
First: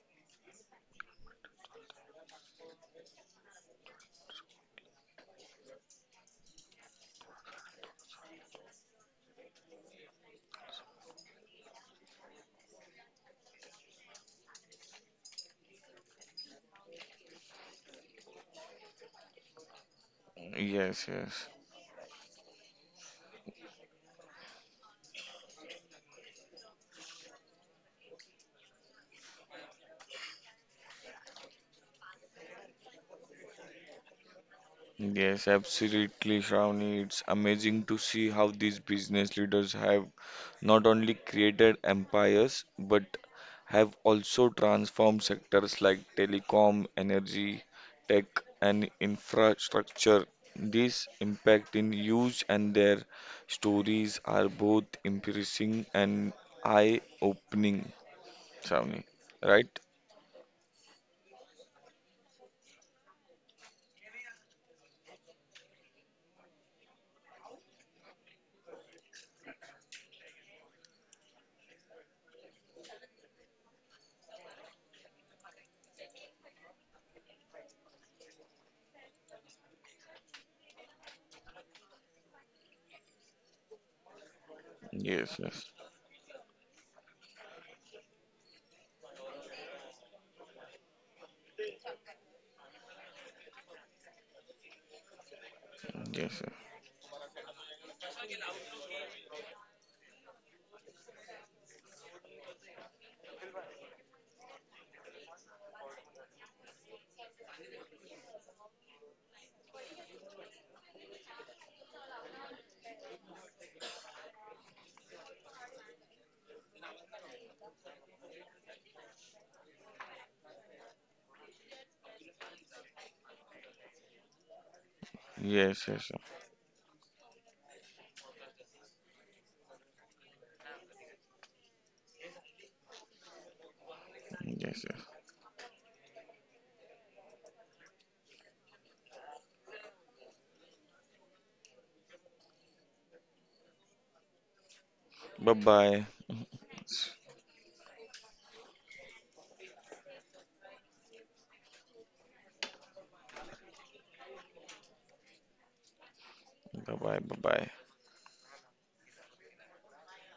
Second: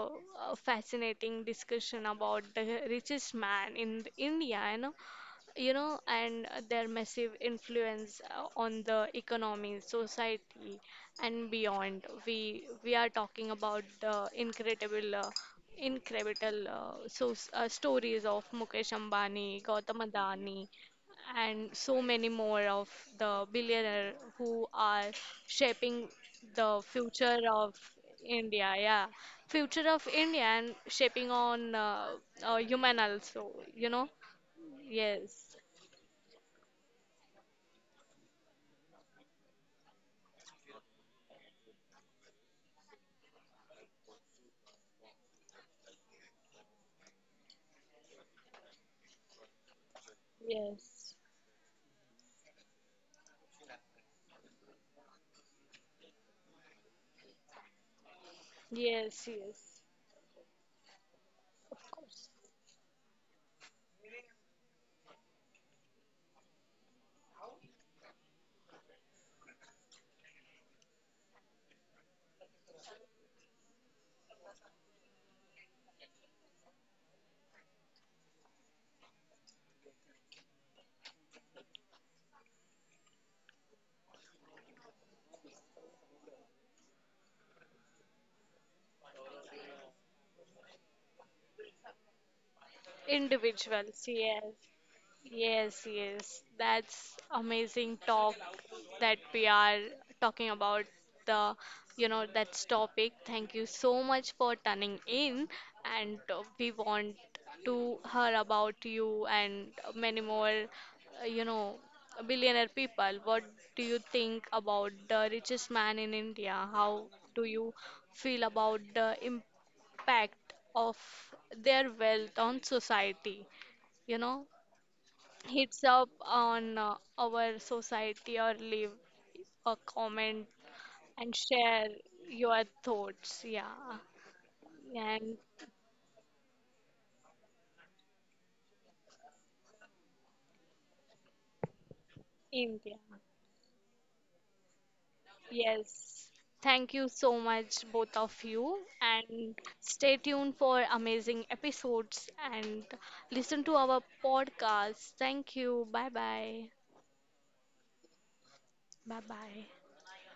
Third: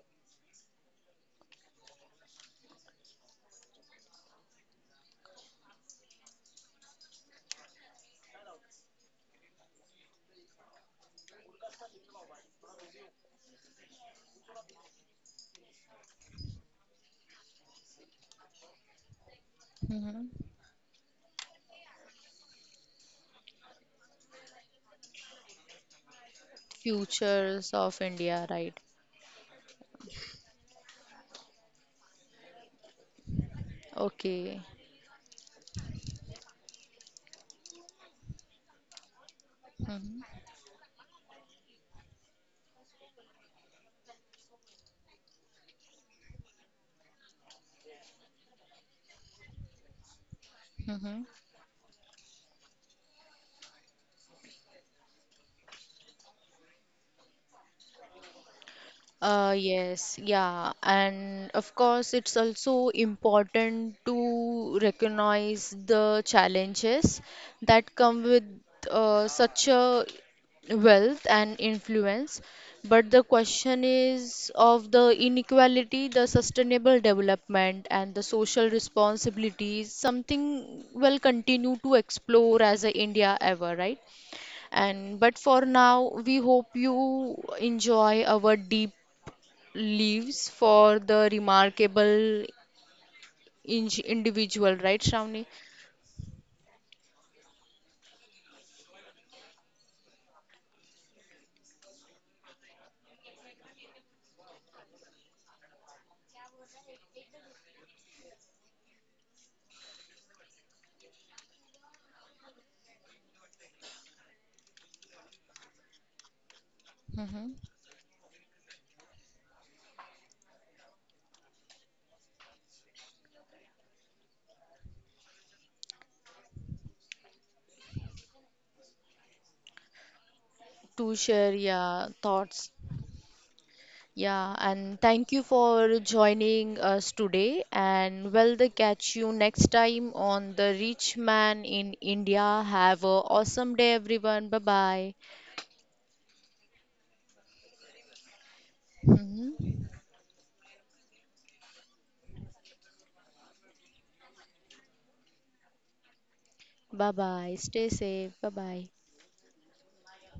[SPEAKER 1] a fascinating discussion about the richest man in India, and you know, and their massive influence on the economy, society, and beyond. We are talking about the incredible stories of Mukesh Ambani, Gautam
[SPEAKER 3] Mhm.
[SPEAKER 1] Adani,
[SPEAKER 2] Yes, yes.
[SPEAKER 1] and so many more of the billionaire who are shaping the future of
[SPEAKER 3] Futures of India,
[SPEAKER 1] India.
[SPEAKER 3] right?
[SPEAKER 1] Yeah, future of India and shaping on human also. You know,
[SPEAKER 3] Okay.
[SPEAKER 2] Yes,
[SPEAKER 1] yes.
[SPEAKER 2] absolutely, Shravani. It's amazing to see how these business leaders have
[SPEAKER 3] Mhm.
[SPEAKER 2] not only created empires but have also transformed sectors like telecom, energy, tech, and infrastructure. This
[SPEAKER 1] Yes,
[SPEAKER 3] Mhm.
[SPEAKER 2] impact in huge, and their stories are both impressive and eye-opening, Shravani.
[SPEAKER 1] yes, yes,
[SPEAKER 2] Right?
[SPEAKER 3] Yes, yeah, and of
[SPEAKER 1] of
[SPEAKER 3] course,
[SPEAKER 1] course.
[SPEAKER 3] it's also important to recognize the challenges that come with such a wealth and influence. But the question is of the inequality, the sustainable development, and the social responsibilities, something will continue to explore as a India ever, right? And
[SPEAKER 2] Yes,
[SPEAKER 3] but for
[SPEAKER 2] yes,
[SPEAKER 3] now, we hope you enjoy our deep leaves for the remarkable
[SPEAKER 1] Individuals, yes.
[SPEAKER 3] individual, right, Shravani?
[SPEAKER 1] Yes,
[SPEAKER 2] yes,
[SPEAKER 1] yes,
[SPEAKER 2] yes,
[SPEAKER 1] that's amazing talk that we are talking about the, you know, that's topic. Thank you so much for turning in, and we want to hear about you and many more, you know, billionaire people. What do you think about the richest man in India? How do
[SPEAKER 3] Hmm.
[SPEAKER 1] you feel about the impact of their wealth on society? You know? Hits
[SPEAKER 2] yes,
[SPEAKER 1] up
[SPEAKER 2] yes,
[SPEAKER 1] on our society, or leave a comment
[SPEAKER 3] To
[SPEAKER 1] and
[SPEAKER 3] share,
[SPEAKER 1] share
[SPEAKER 3] your
[SPEAKER 1] your
[SPEAKER 3] thoughts.
[SPEAKER 1] thoughts. Yeah,
[SPEAKER 3] Yeah,
[SPEAKER 2] yes.
[SPEAKER 3] and
[SPEAKER 2] yes.
[SPEAKER 3] thank
[SPEAKER 1] and
[SPEAKER 3] you for joining us today. And well, they catch you next time on The Rich Man in India.
[SPEAKER 1] India.
[SPEAKER 3] Have a awesome day, everyone. Bye bye.
[SPEAKER 2] Bye bye.
[SPEAKER 1] Yes. Thank you so much, both of you, and
[SPEAKER 3] Hmm.
[SPEAKER 1] stay tuned for amazing episodes and listen to our podcast. Thank you. Bye bye.
[SPEAKER 2] Bye
[SPEAKER 3] Bye
[SPEAKER 2] bye. Bye
[SPEAKER 3] bye. Stay
[SPEAKER 2] bye.
[SPEAKER 3] safe. Bye bye.
[SPEAKER 1] Bye bye.